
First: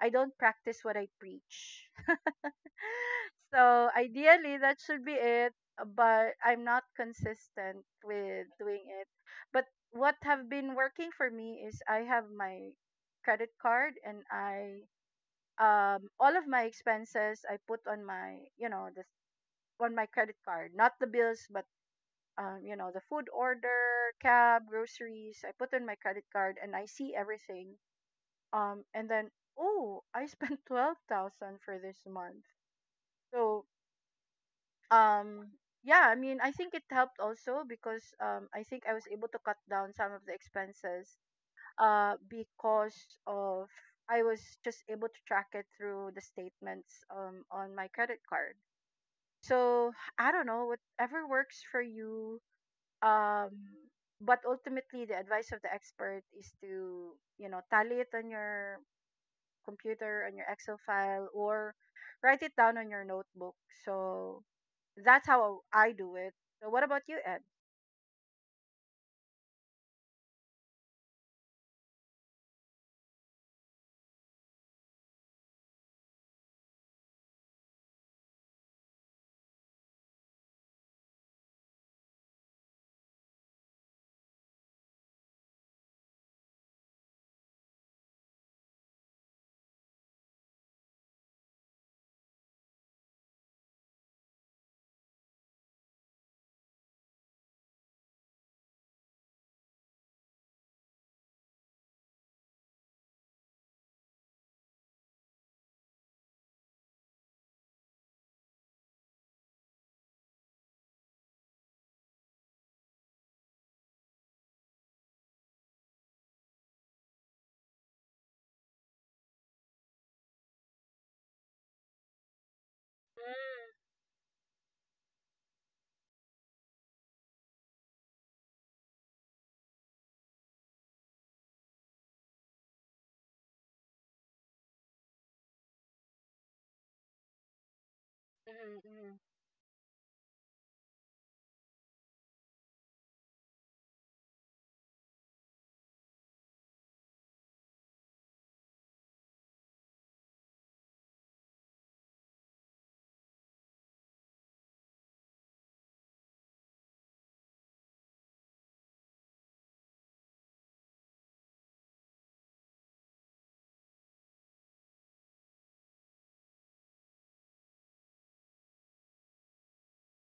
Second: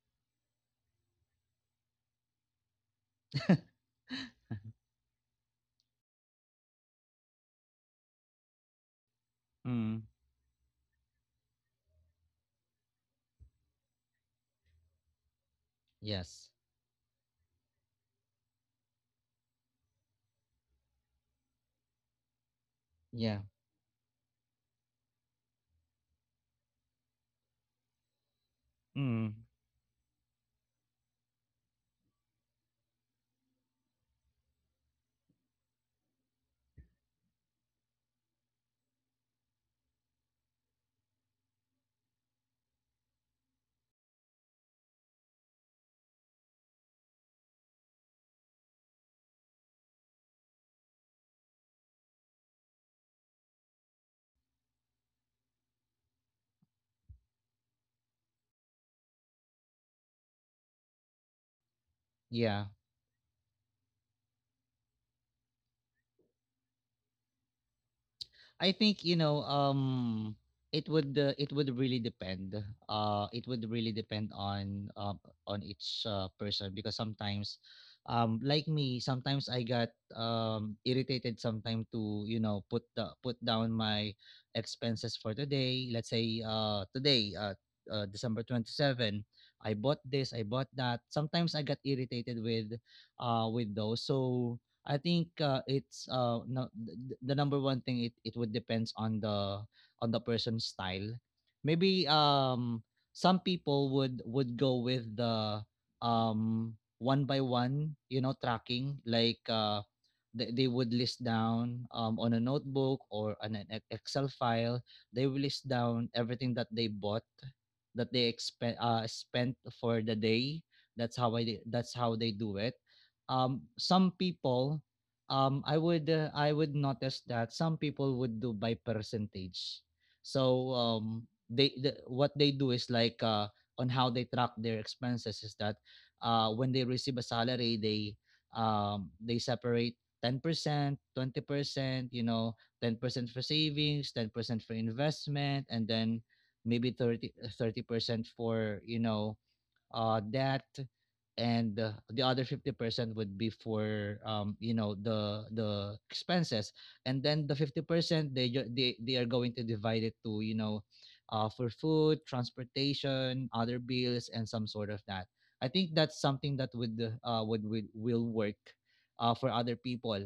[SPEAKER 2] I don't practice what I preach. So ideally that should be it, but I'm not consistent with doing it. But
[SPEAKER 1] Hmm.
[SPEAKER 2] what have been working for me is I have my credit card, and I, all of
[SPEAKER 1] Yes.
[SPEAKER 2] my expenses I put on my, you know, this on my credit card, not the bills, but you know, the food
[SPEAKER 1] Yeah.
[SPEAKER 2] order, cab, groceries, I put on my credit card and I see everything, and then,
[SPEAKER 1] Hmm.
[SPEAKER 2] oh, I spent 12,000 for this month. So, um yeah, I mean, I think it helped also because I think I was able to cut down some of the expenses, because of, I was just able to track it through the statements on my credit card. So, I don't know, whatever works for you. um but ultimately the advice of the expert is to, you know, tally it on your computer, on your Excel file, or write it
[SPEAKER 1] Yeah.
[SPEAKER 2] down on your notebook. So that's how I do it. So what about you, Ed?
[SPEAKER 1] I think, it would really depend on each person. Because sometimes, like me, sometimes I got irritated sometimes to, you know, put down my expenses for today. Let's say today December 27, I bought this, I bought that. Sometimes I got irritated with those. So I think it's no, the number one thing, it would depends on the person's style. Maybe some people would go with the um one by one, you know, tracking, like they would list down on a notebook or on an Excel file. They will list down everything that they bought, that they spent for the day. That's how they do it. Some people, I would notice that some people would do by percentage. So what they do is like, on how they track their expenses is that when they receive a salary,
[SPEAKER 2] Mm-hmm. Mm-hmm.
[SPEAKER 1] they separate 10%, 20%, you know, 10% for savings, 10% for investment, and then maybe 30% for, you know, that. And the other 50% would be for, you know, the expenses. And then the 50%, they they are going to divide it to, you know, for food, transportation, other bills, and some sort of that. I think that's something that would will work for other people.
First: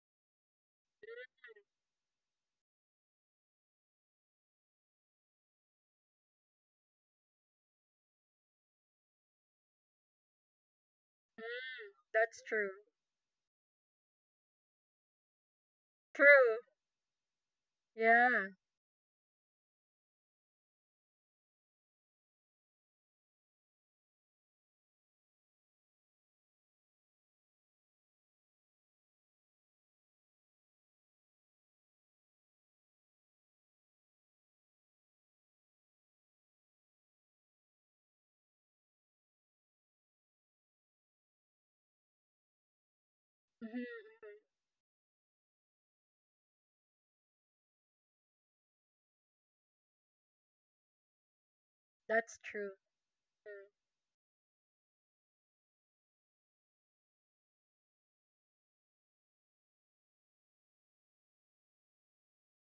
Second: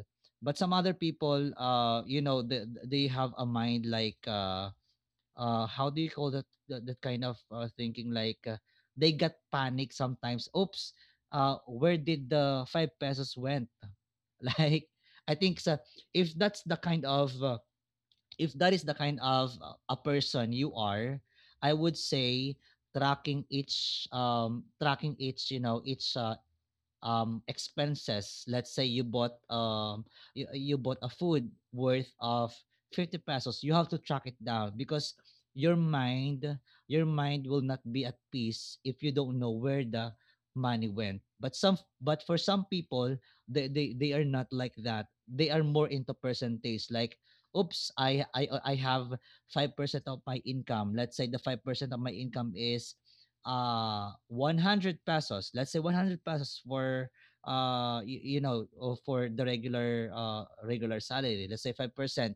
[SPEAKER 1] But some other people, you know, they have a mind like, how do you call that, that kind of thinking, like, they got panic sometimes, oops, where did
[SPEAKER 2] That's
[SPEAKER 1] the
[SPEAKER 2] true.
[SPEAKER 1] 5 pesos went? Like, I think sa, if
[SPEAKER 2] True.
[SPEAKER 1] that's the kind of
[SPEAKER 2] Yeah.
[SPEAKER 1] if that is the kind of a person you are, I would say tracking each, expenses. Let's say you bought, you bought a food worth of 50 pesos, you have to track it down, because your mind, your mind will not be at peace if you don't know where the money went. But some but for some people,
[SPEAKER 2] Mm-hmm. Mm-hmm.
[SPEAKER 1] they are not like that. They are more into percentage, like, oops, I have 5% of my income. Let's say the 5% of my
[SPEAKER 2] That's true.
[SPEAKER 1] income is 100 pesos. Let's say 100 pesos for you know, for the regular regular salary. Let's say 5%,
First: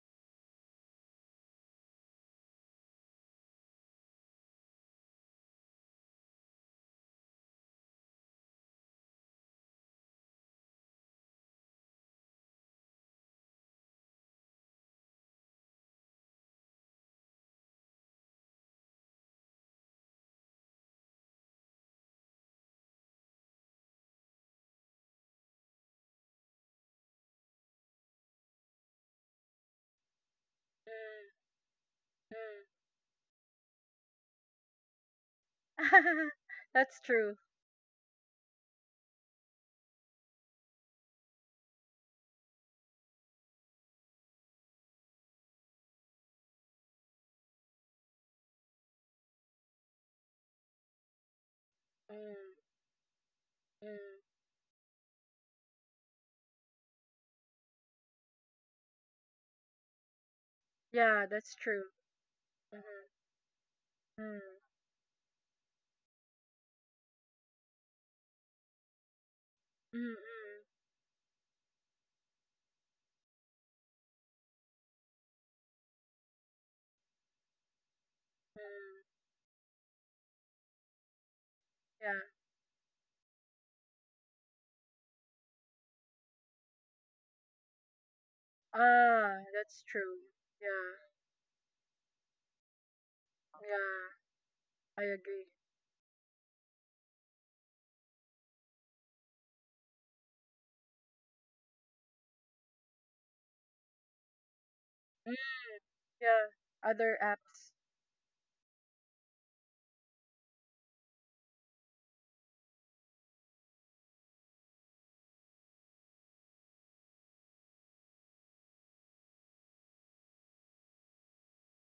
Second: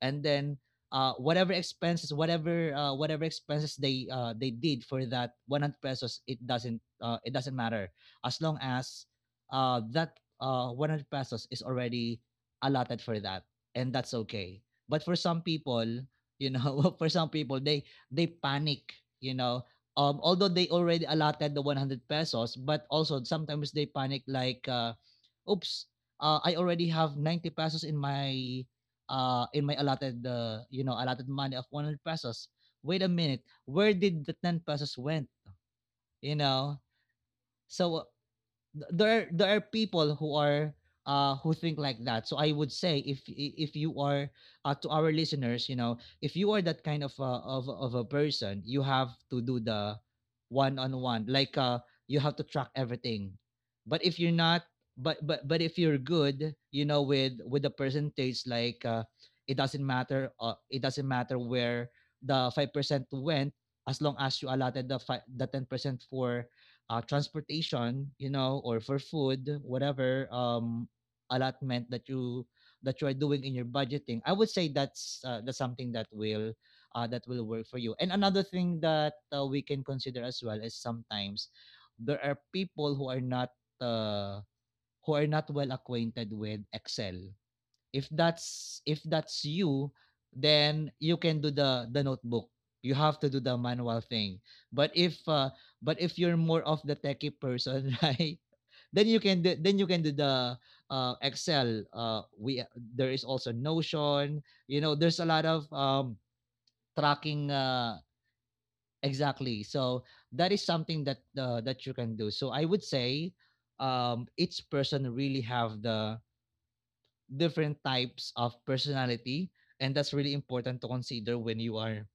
[SPEAKER 1] and then whatever expenses they did for that 100 pesos, it doesn't matter, as long as that 100 pesos is already allotted for that, and that's okay. But for some people, you know, for some people they panic, you know. Although they already allotted the 100 pesos, but also sometimes they panic like, oops, I already have 90 pesos in my allotted, you know, allotted money of 100 pesos. Wait a minute, where did the 10 pesos went? You
[SPEAKER 2] Mm-hmm.
[SPEAKER 1] know.
[SPEAKER 2] that's true.
[SPEAKER 1] So there are people who are who think like that. So I would say, if you are, to our listeners, you know, if you are that kind of of a person, you have to do the one on one, like, you have to
[SPEAKER 2] Mm-hmm.
[SPEAKER 1] track everything. But if you're
[SPEAKER 2] Mm-hmm.
[SPEAKER 1] not, but if you're good, you know, with the percentage, like, it doesn't matter,
[SPEAKER 2] Yeah, that's
[SPEAKER 1] where
[SPEAKER 2] true.
[SPEAKER 1] the 5%
[SPEAKER 2] Mm-hmm.
[SPEAKER 1] went, as long as you
[SPEAKER 2] Mm-hmm.
[SPEAKER 1] allotted the 10% for transportation, you know, or for food, whatever,
[SPEAKER 2] Mm-hmm,
[SPEAKER 1] allotment that you, that you are doing in your budgeting. I would say that's something that will, that will work for you. And another thing that
[SPEAKER 2] mm-hmm.
[SPEAKER 1] we can consider as well is sometimes there
[SPEAKER 2] Yeah.
[SPEAKER 1] are people who are not, uh, who are not well acquainted with Excel. If that's if that's
[SPEAKER 2] Ah,
[SPEAKER 1] you,
[SPEAKER 2] that's true.
[SPEAKER 1] then
[SPEAKER 2] Yeah.
[SPEAKER 1] you can do the notebook, you have to do the manual
[SPEAKER 2] Yeah.
[SPEAKER 1] thing. But
[SPEAKER 2] I
[SPEAKER 1] if
[SPEAKER 2] agree.
[SPEAKER 1] but if you're more of the techie person, right, then you can do, then you can do the Excel. We There is also notion, you know, there's a lot
[SPEAKER 2] Mm.
[SPEAKER 1] of,
[SPEAKER 2] Yeah. Other
[SPEAKER 1] tracking,
[SPEAKER 2] apps.
[SPEAKER 1] exactly. So that is something that that you can do. So I would say, each person really have the different types of personality, and that's really important to consider when you are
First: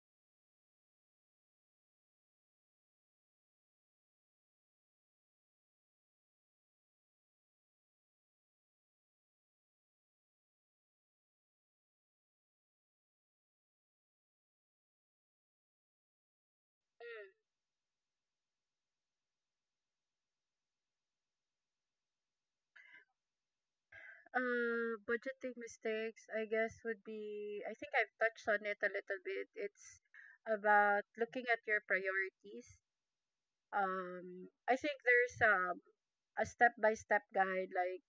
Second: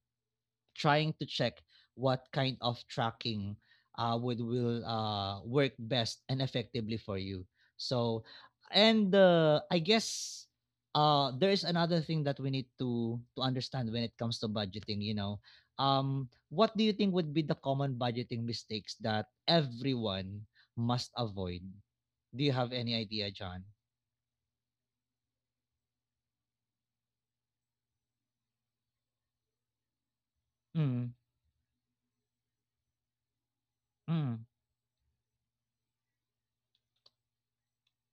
[SPEAKER 1] trying to check what kind of tracking would will work best and effectively for you. So, and I guess there is another thing that we need to understand when it comes to budgeting, you know. um what do you think would
[SPEAKER 2] Mm-hmm.
[SPEAKER 1] be the common budgeting mistakes that everyone must avoid? Do you have any idea, John?
[SPEAKER 2] Budgeting mistakes, I guess, would be, I think I've touched on it a little bit. It's about
[SPEAKER 1] Mm,
[SPEAKER 2] looking at your priorities.
[SPEAKER 1] mm.
[SPEAKER 2] I think there's a step by step guide, like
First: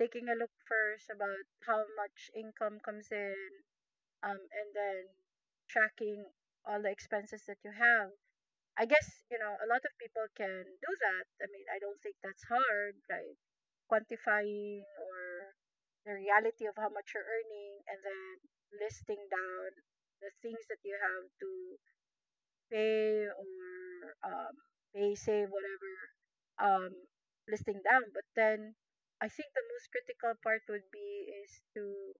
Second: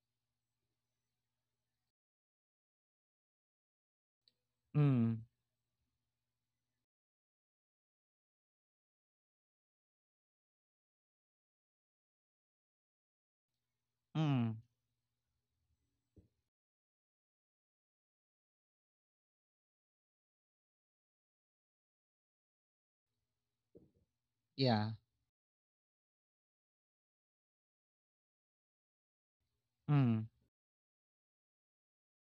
[SPEAKER 2] taking a look first about how much income comes in, and then
[SPEAKER 1] Mm,
[SPEAKER 2] tracking all the expenses that you have. I guess, you know, a lot of people can do that. I mean, I don't think that's hard, like
[SPEAKER 1] mm,
[SPEAKER 2] quantifying or the reality of how much you're earning and then listing down the things that you have to pay or um,
[SPEAKER 1] yeah,
[SPEAKER 2] pay, save, whatever, um, listing down. But then I think the most
[SPEAKER 1] mm,
[SPEAKER 2] critical part would be is to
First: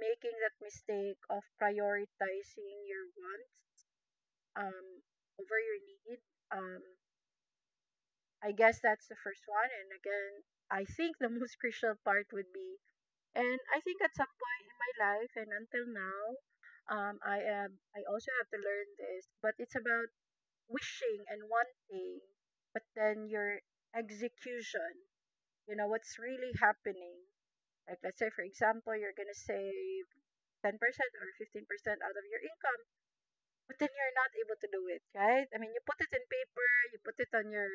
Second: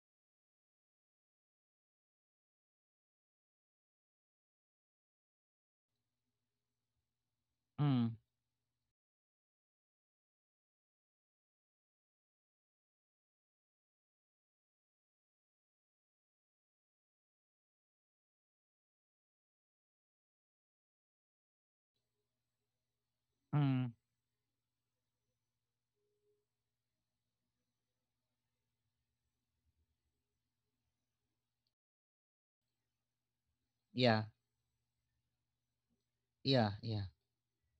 [SPEAKER 2] making that mistake of prioritizing your wants um, over your need. Um,
[SPEAKER 1] mm,
[SPEAKER 2] I guess that's the first one. And again, I think the most crucial part would be, and I think at some point in my life and until now, I am, I also have to learn this, but it's about wishing and wanting, but then your
[SPEAKER 1] mm,
[SPEAKER 2] execution, you know, what's really happening. Like, let's say, for example, you're going to save 10% or 15% out of your income, but then
[SPEAKER 1] yeah,
[SPEAKER 2] you're not able to do it, right? I mean, you put it in
[SPEAKER 1] yeah,
[SPEAKER 2] paper,
[SPEAKER 1] yeah,
[SPEAKER 2] you put it on your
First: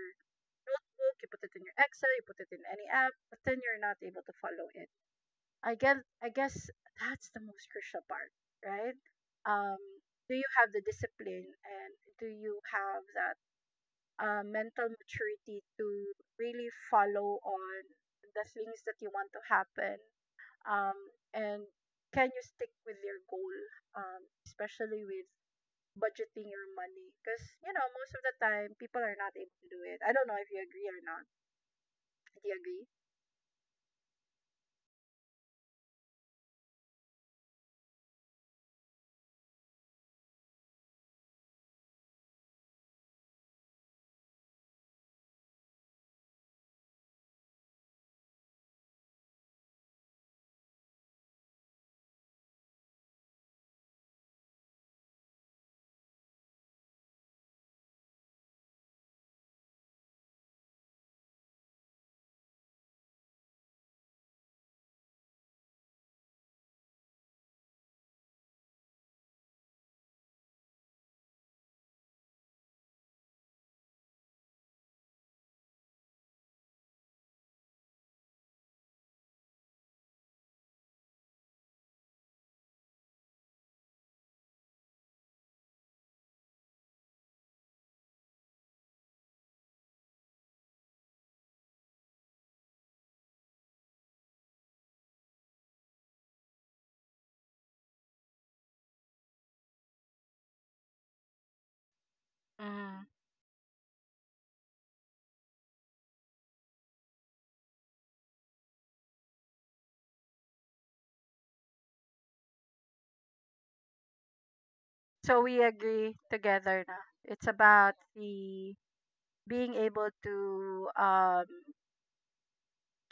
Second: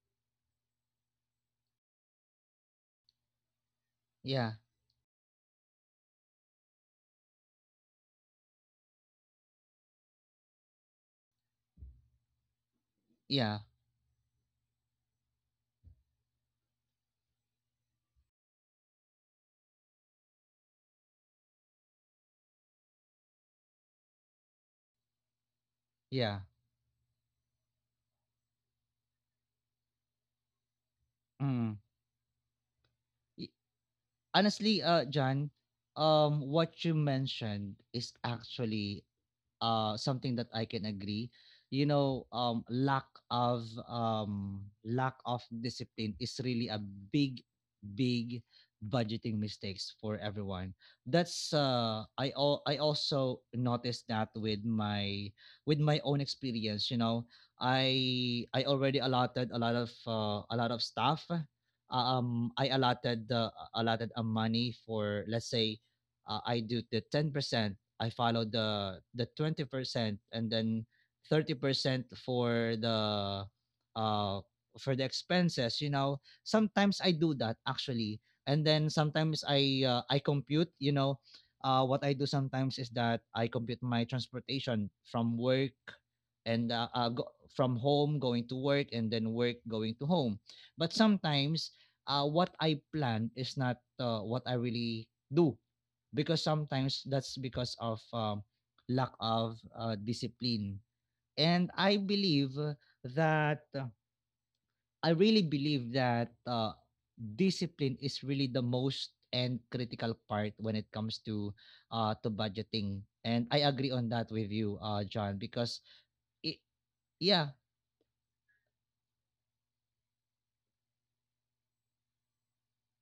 [SPEAKER 2] notebook, you put it in your Excel, you put it in any app, but then you're not able to
[SPEAKER 1] yeah,
[SPEAKER 2] follow it. I guess that's the most crucial part, right? Um, do you have the discipline and do you have that
[SPEAKER 1] yeah,
[SPEAKER 2] mental maturity to really follow on the things that you want to happen? Um, and can you stick with your goal, especially with
[SPEAKER 1] yeah,
[SPEAKER 2] budgeting your money? Because most of the time people are not able to do it. I don't know if you agree or not.
[SPEAKER 1] mm.
[SPEAKER 2] Do you agree?
[SPEAKER 1] Y- honestly, John, what you mentioned is actually something that I can agree. You know, lack of discipline is really a big, big budgeting mistakes for everyone. That's I also noticed that with my, with my own experience, you know. I already allotted a lot of stuff. I allotted the allotted a money for, let's say, I do the 10%, I followed the 20%, and then 30% for the, uh for the expenses, you know. Sometimes I do that actually. And then sometimes I, I compute, you know, what I do sometimes is that I compute my transportation from work, and from home going to work, and then work going to home. But sometimes what I plan is not what I really do, because sometimes that's because of lack of discipline. And I believe
[SPEAKER 2] Mm.
[SPEAKER 1] that, I really believe that discipline is really the most and critical part when it comes to budgeting, and I agree on that with you,
[SPEAKER 2] So
[SPEAKER 1] John.
[SPEAKER 2] we
[SPEAKER 1] Because
[SPEAKER 2] agree
[SPEAKER 1] it,
[SPEAKER 2] together na. It's
[SPEAKER 1] yeah,
[SPEAKER 2] about the being able to um,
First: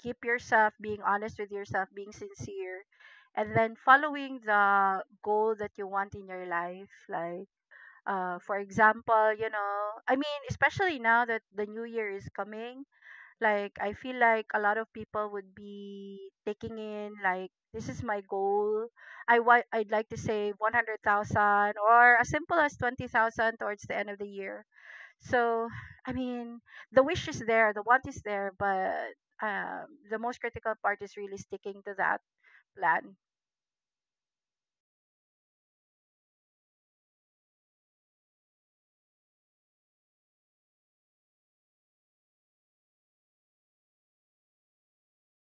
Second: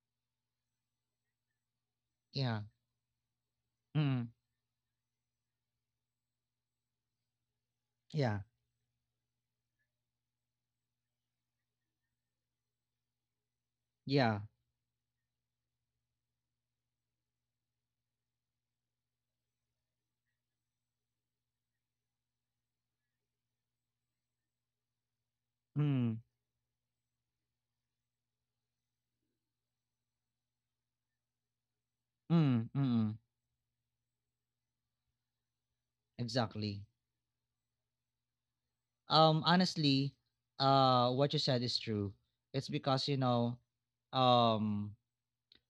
[SPEAKER 2] keep yourself, being honest with yourself, being
[SPEAKER 1] yeah,
[SPEAKER 2] sincere, and then
[SPEAKER 1] mm,
[SPEAKER 2] following the goal that you want in your life. Like,
[SPEAKER 1] yeah,
[SPEAKER 2] for example, I mean, especially now that the new year is coming, like I feel
[SPEAKER 1] yeah,
[SPEAKER 2] like a lot of people would be taking in like this is my goal. I'd like to save 100,000 or as simple as 20,000 towards the end of the year. So, I
[SPEAKER 1] mm,
[SPEAKER 2] mean, the wish is there, the want is there, but um, the most critical part is really sticking to that
[SPEAKER 1] mm, mm,
[SPEAKER 2] plan.
[SPEAKER 1] exactly. Honestly, what you said is true. It's because, you know, um,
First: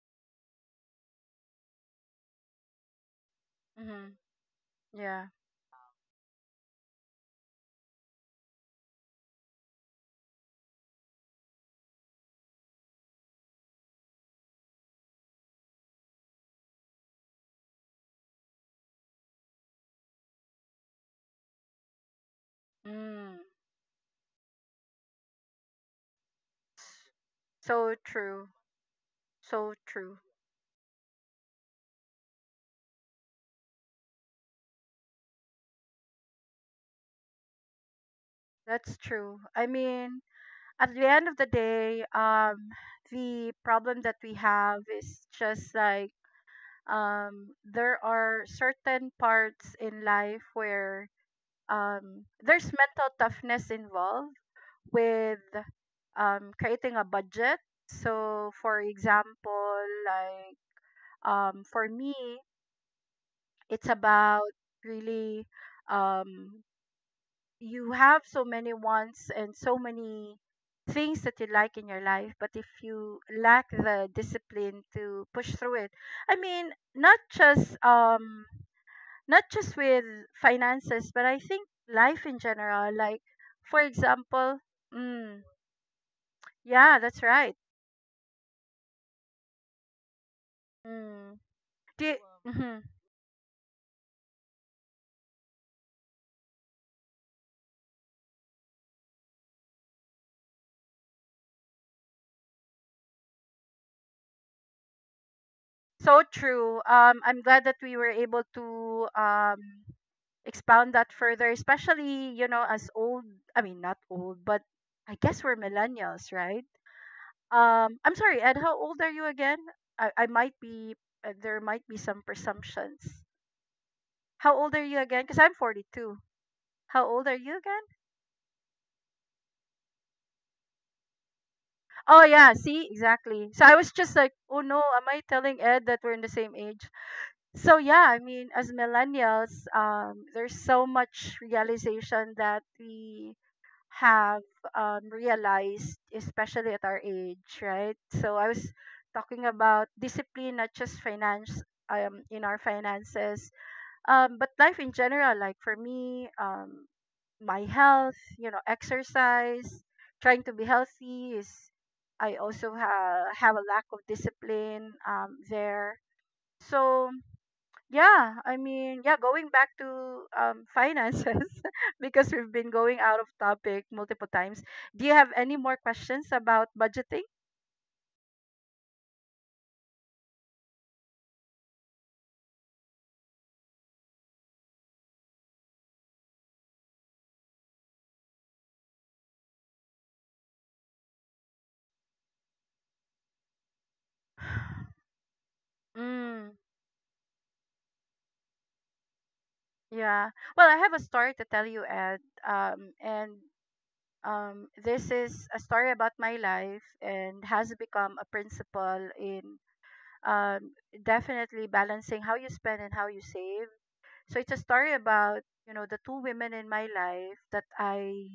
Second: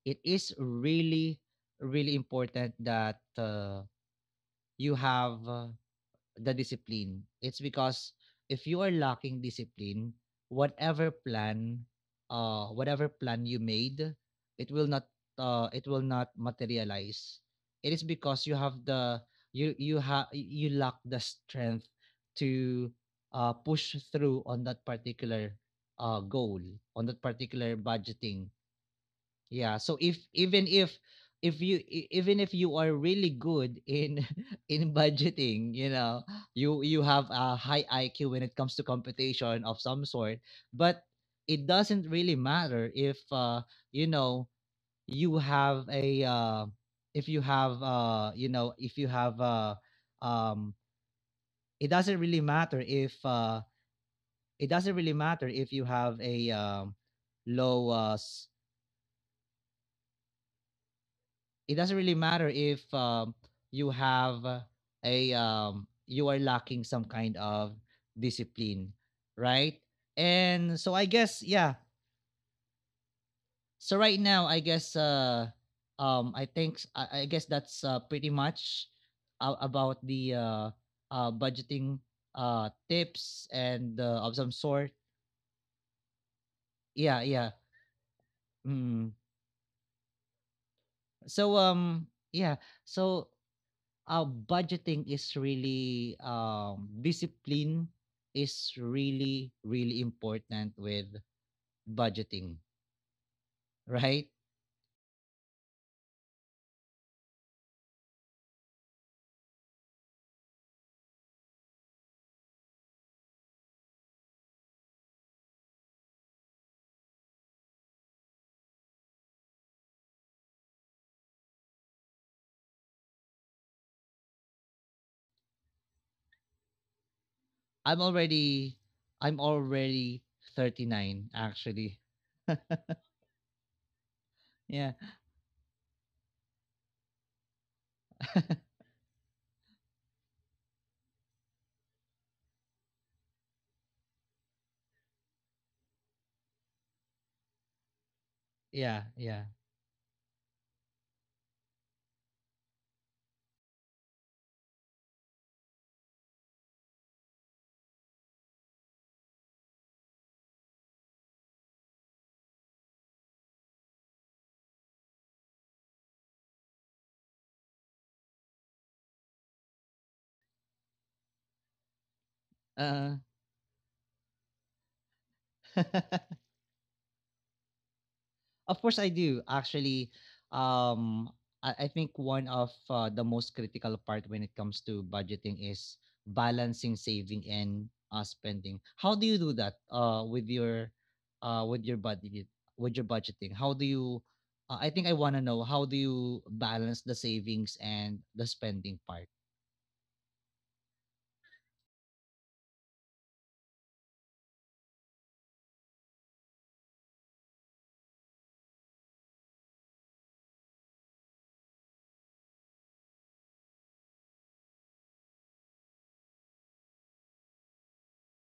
[SPEAKER 1] it is really, really important that
[SPEAKER 2] Hmm.
[SPEAKER 1] you
[SPEAKER 2] Yeah.
[SPEAKER 1] have the discipline. It's because if you are lacking discipline, whatever plan, whatever plan you made, it will not, it will not materialize. It is because you have the you have you lack the strength to
[SPEAKER 2] Mm.
[SPEAKER 1] uh, push through on that particular goal on that particular
[SPEAKER 2] So true.
[SPEAKER 1] budgeting.
[SPEAKER 2] So
[SPEAKER 1] Yeah, so
[SPEAKER 2] true.
[SPEAKER 1] if even if you e- even if you are really good in in budgeting, you have a high iq when it comes to
[SPEAKER 2] That's true. I
[SPEAKER 1] computation of some
[SPEAKER 2] mean,
[SPEAKER 1] sort,
[SPEAKER 2] at the
[SPEAKER 1] but
[SPEAKER 2] end of the
[SPEAKER 1] it
[SPEAKER 2] day,
[SPEAKER 1] doesn't really matter if
[SPEAKER 2] the problem that
[SPEAKER 1] you
[SPEAKER 2] we
[SPEAKER 1] know
[SPEAKER 2] have is
[SPEAKER 1] you
[SPEAKER 2] just
[SPEAKER 1] have
[SPEAKER 2] like,
[SPEAKER 1] a if you have
[SPEAKER 2] there are
[SPEAKER 1] if
[SPEAKER 2] certain
[SPEAKER 1] you have
[SPEAKER 2] parts in life
[SPEAKER 1] um
[SPEAKER 2] where,
[SPEAKER 1] it doesn't really
[SPEAKER 2] there's
[SPEAKER 1] matter
[SPEAKER 2] mental
[SPEAKER 1] if
[SPEAKER 2] toughness involved
[SPEAKER 1] it doesn't really
[SPEAKER 2] with
[SPEAKER 1] matter if you have a
[SPEAKER 2] creating a budget.
[SPEAKER 1] low
[SPEAKER 2] So, for example, like,
[SPEAKER 1] it
[SPEAKER 2] for
[SPEAKER 1] doesn't
[SPEAKER 2] me,
[SPEAKER 1] really matter if
[SPEAKER 2] it's
[SPEAKER 1] you
[SPEAKER 2] about
[SPEAKER 1] have a
[SPEAKER 2] really,
[SPEAKER 1] you are
[SPEAKER 2] um,
[SPEAKER 1] lacking some kind of
[SPEAKER 2] you have so many
[SPEAKER 1] discipline,
[SPEAKER 2] wants and so
[SPEAKER 1] right?
[SPEAKER 2] many
[SPEAKER 1] And so I
[SPEAKER 2] things that you
[SPEAKER 1] guess,
[SPEAKER 2] like
[SPEAKER 1] yeah,
[SPEAKER 2] in your life, but if you lack
[SPEAKER 1] so
[SPEAKER 2] the
[SPEAKER 1] right now I
[SPEAKER 2] discipline
[SPEAKER 1] guess
[SPEAKER 2] to push through it. I
[SPEAKER 1] I
[SPEAKER 2] mean,
[SPEAKER 1] think
[SPEAKER 2] not
[SPEAKER 1] I guess
[SPEAKER 2] just
[SPEAKER 1] that's pretty
[SPEAKER 2] um
[SPEAKER 1] much
[SPEAKER 2] not just with
[SPEAKER 1] about the
[SPEAKER 2] finances, but I think
[SPEAKER 1] budgeting
[SPEAKER 2] life in general. Like,
[SPEAKER 1] tips
[SPEAKER 2] for
[SPEAKER 1] and of
[SPEAKER 2] example,
[SPEAKER 1] some sort.
[SPEAKER 2] mm, yeah, that's
[SPEAKER 1] Yeah,
[SPEAKER 2] right.
[SPEAKER 1] yeah. Mm.
[SPEAKER 2] Mm.
[SPEAKER 1] So
[SPEAKER 2] Do you,
[SPEAKER 1] yeah,
[SPEAKER 2] mhm.
[SPEAKER 1] so budgeting is really, discipline is really, really important with budgeting, right?
[SPEAKER 2] So true. I'm glad that we were able to expound that further, especially, as old, I mean, not old, but I guess we're millennials, right? I'm sorry, Ed, how old are you again? I might be, there might be some presumptions. How old are you again? Because I'm 42. How old are you again?
[SPEAKER 1] I'm already, I'm already 39, actually.
[SPEAKER 2] Oh, yeah, see, exactly. So I was just like, oh no,
[SPEAKER 1] Yeah.
[SPEAKER 2] am I telling Ed that we're in the same age? So yeah, I mean, as millennials, there's so much realization that we have realized, especially at our age, right? So I was
[SPEAKER 1] Yeah, yeah.
[SPEAKER 2] talking about discipline, not just finance, in our finances, but life in general. Like for me, my health, exercise, trying to be healthy is. I also have a lack of discipline, there. So yeah, I mean, yeah, going back to, finances, because we've been going
[SPEAKER 1] Uh.
[SPEAKER 2] out of topic multiple times. Do you have any more questions about budgeting?
[SPEAKER 1] Of course I do. Actually, um, I think one of the most critical part when it comes to budgeting is balancing saving and spending. How do you do that with your budget with your budgeting? How do you, I think I want to know, how do you
[SPEAKER 2] Mm,
[SPEAKER 1] balance the savings and the spending part?
[SPEAKER 2] yeah. Well, I have a story to tell you, Ed. And this is a story about my life and has become a principle in, um, definitely balancing how you spend and how you save. So it's a story about, the two women in my life that I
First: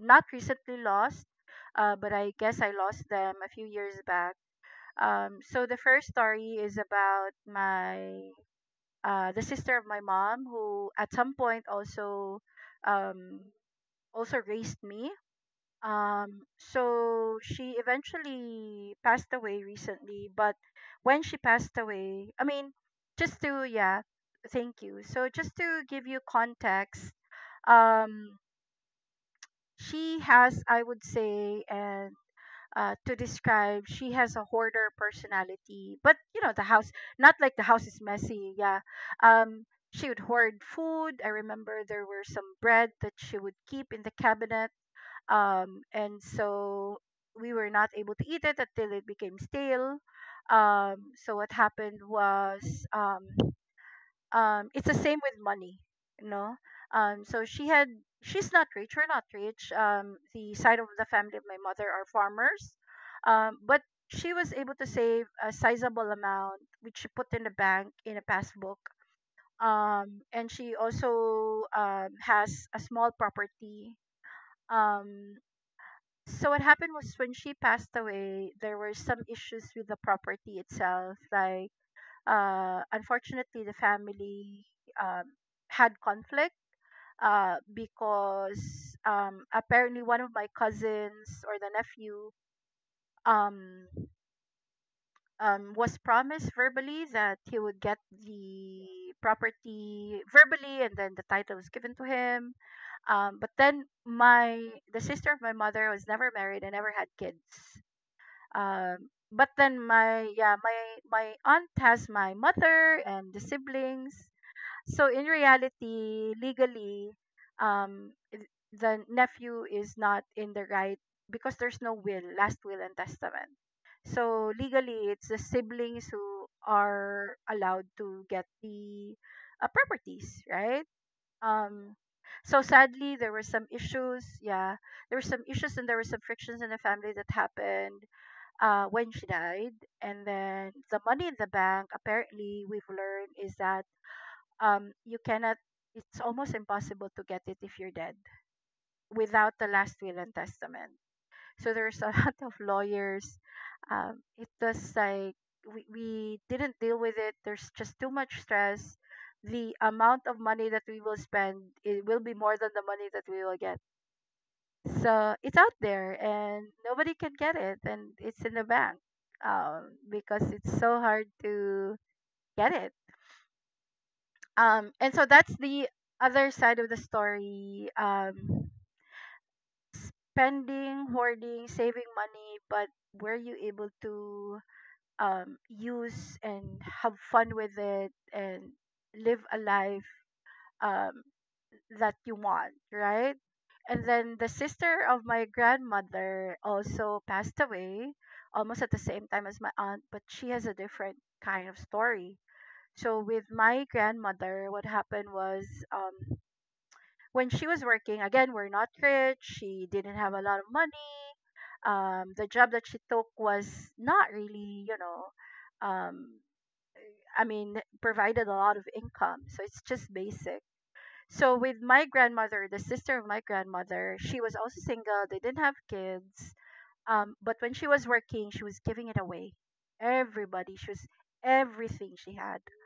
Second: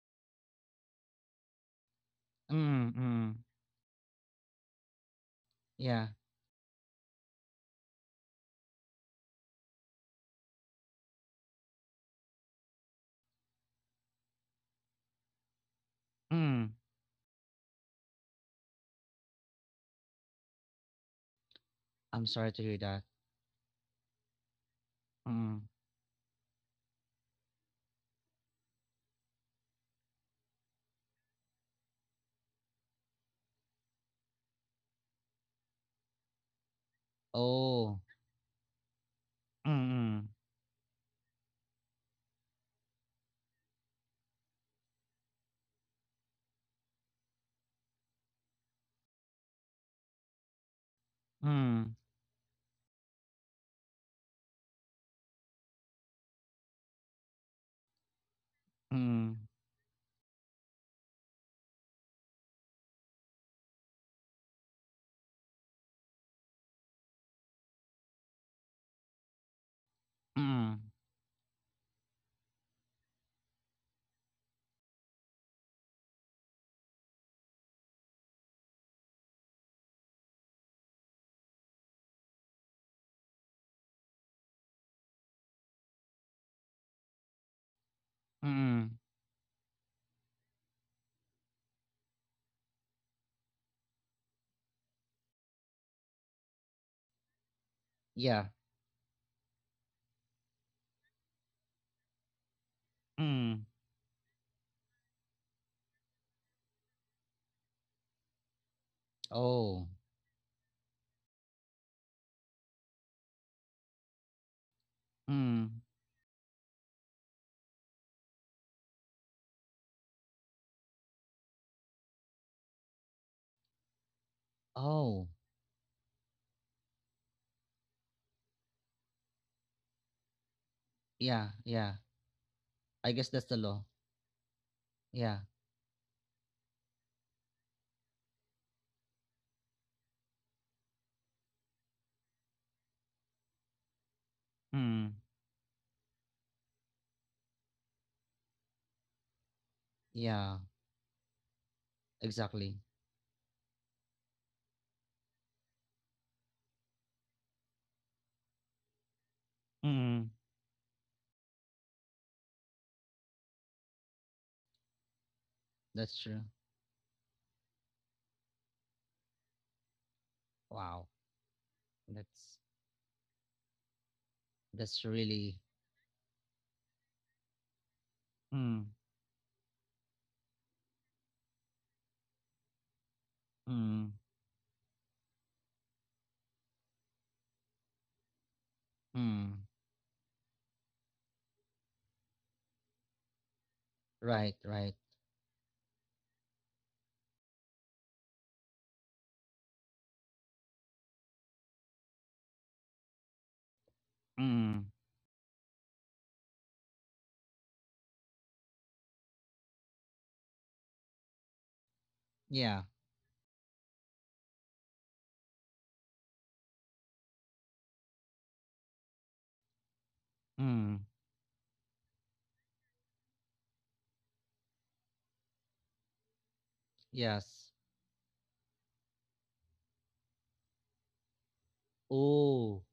[SPEAKER 2] not recently lost, but I guess I
[SPEAKER 1] Mm,
[SPEAKER 2] lost
[SPEAKER 1] mm,
[SPEAKER 2] them a few years back. So the
[SPEAKER 1] yeah.
[SPEAKER 2] first story is about my the sister of my mom who at some point um, also raised me.
[SPEAKER 1] Mm.
[SPEAKER 2] So she eventually passed away recently, but when she passed
[SPEAKER 1] I'm
[SPEAKER 2] away, I
[SPEAKER 1] sorry to
[SPEAKER 2] mean,
[SPEAKER 1] hear that.
[SPEAKER 2] just to yeah, thank you. So just
[SPEAKER 1] Mm.
[SPEAKER 2] to give you context, um, she has, I would say, and to describe, she has a hoarder personality, but the house, not like the house
[SPEAKER 1] Oh.
[SPEAKER 2] is messy, yeah. um she would
[SPEAKER 1] Mm,
[SPEAKER 2] hoard food. I remember there were some bread that she would keep in the cabinet. And so we were not able to eat it until it became stale. um so
[SPEAKER 1] mm,
[SPEAKER 2] what
[SPEAKER 1] mm,
[SPEAKER 2] happened was, it's the same with money. you know um so she had she's not rich. We're not
[SPEAKER 1] mm,
[SPEAKER 2] rich. The side of the family of my mother are farmers. But she was able to save a sizable amount, which she put in the bank in a passbook. And she
[SPEAKER 1] mm,
[SPEAKER 2] also, has a small property. um so what happened was, when she passed away, there were some issues with the property itself, like, unfortunately, the family, um, had conflict,
[SPEAKER 1] mm.
[SPEAKER 2] because, apparently one of my cousins or the nephew, um, was promised verbally that he would get
[SPEAKER 1] Yeah.
[SPEAKER 2] the property verbally, and then the title was given to him. But
[SPEAKER 1] Mm.
[SPEAKER 2] then my the sister of my mother was never married and never had kids. But then
[SPEAKER 1] Oh.
[SPEAKER 2] my aunt has my mother and the siblings. So in
[SPEAKER 1] Mm.
[SPEAKER 2] reality, legally, the nephew is not in the right, because there's no will, last will and testament. So legally,
[SPEAKER 1] Oh.
[SPEAKER 2] it's the siblings who are allowed to get the, properties, right?
[SPEAKER 1] Yeah,
[SPEAKER 2] Um,
[SPEAKER 1] yeah.
[SPEAKER 2] so
[SPEAKER 1] I
[SPEAKER 2] sadly,
[SPEAKER 1] guess
[SPEAKER 2] there
[SPEAKER 1] that's
[SPEAKER 2] were
[SPEAKER 1] the
[SPEAKER 2] some
[SPEAKER 1] law.
[SPEAKER 2] issues. Yeah, there were
[SPEAKER 1] Yeah.
[SPEAKER 2] some issues and there were some frictions in the family that happened when she died. And then the money in the bank, apparently, we've learned is that,
[SPEAKER 1] Mm.
[SPEAKER 2] you cannot it's almost impossible to get it if you're dead without the last will and
[SPEAKER 1] Yeah.
[SPEAKER 2] testament. So there's a lot of
[SPEAKER 1] Exactly.
[SPEAKER 2] lawyers. It was like, we didn't deal with it. There's just too much stress. The amount
[SPEAKER 1] Mm.
[SPEAKER 2] of money that we will spend, it will be more than the money that we will get. So it's out
[SPEAKER 1] That's
[SPEAKER 2] there
[SPEAKER 1] true.
[SPEAKER 2] and nobody can get it, and it's in the bank. Because it's so
[SPEAKER 1] Wow.
[SPEAKER 2] hard to
[SPEAKER 1] That's
[SPEAKER 2] get it.
[SPEAKER 1] that's
[SPEAKER 2] And so
[SPEAKER 1] really
[SPEAKER 2] that's the other side of the story.
[SPEAKER 1] Mm.
[SPEAKER 2] Spending, hoarding, saving money, but were you able
[SPEAKER 1] Mm.
[SPEAKER 2] to use and have fun with it and live
[SPEAKER 1] Mm.
[SPEAKER 2] a life um that you want, right? And then
[SPEAKER 1] Right.
[SPEAKER 2] the
[SPEAKER 1] Right.
[SPEAKER 2] sister of my grandmother also passed away almost at the same time as my aunt, but she has a different kind of story. So with my grandmother,
[SPEAKER 1] Mm.
[SPEAKER 2] what happened was, um when she was working, again, we're not rich. She didn't have a lot of money. The job
[SPEAKER 1] Yeah.
[SPEAKER 2] that she took was not really, I mean, provided a lot of income. So it's just basic.
[SPEAKER 1] Mm.
[SPEAKER 2] So with my grandmother, the sister of my grandmother, she was also single. They didn't have kids. But
[SPEAKER 1] Yes.
[SPEAKER 2] when she was working, she was giving it away. Everybody, she was everything she had.
[SPEAKER 1] Oh.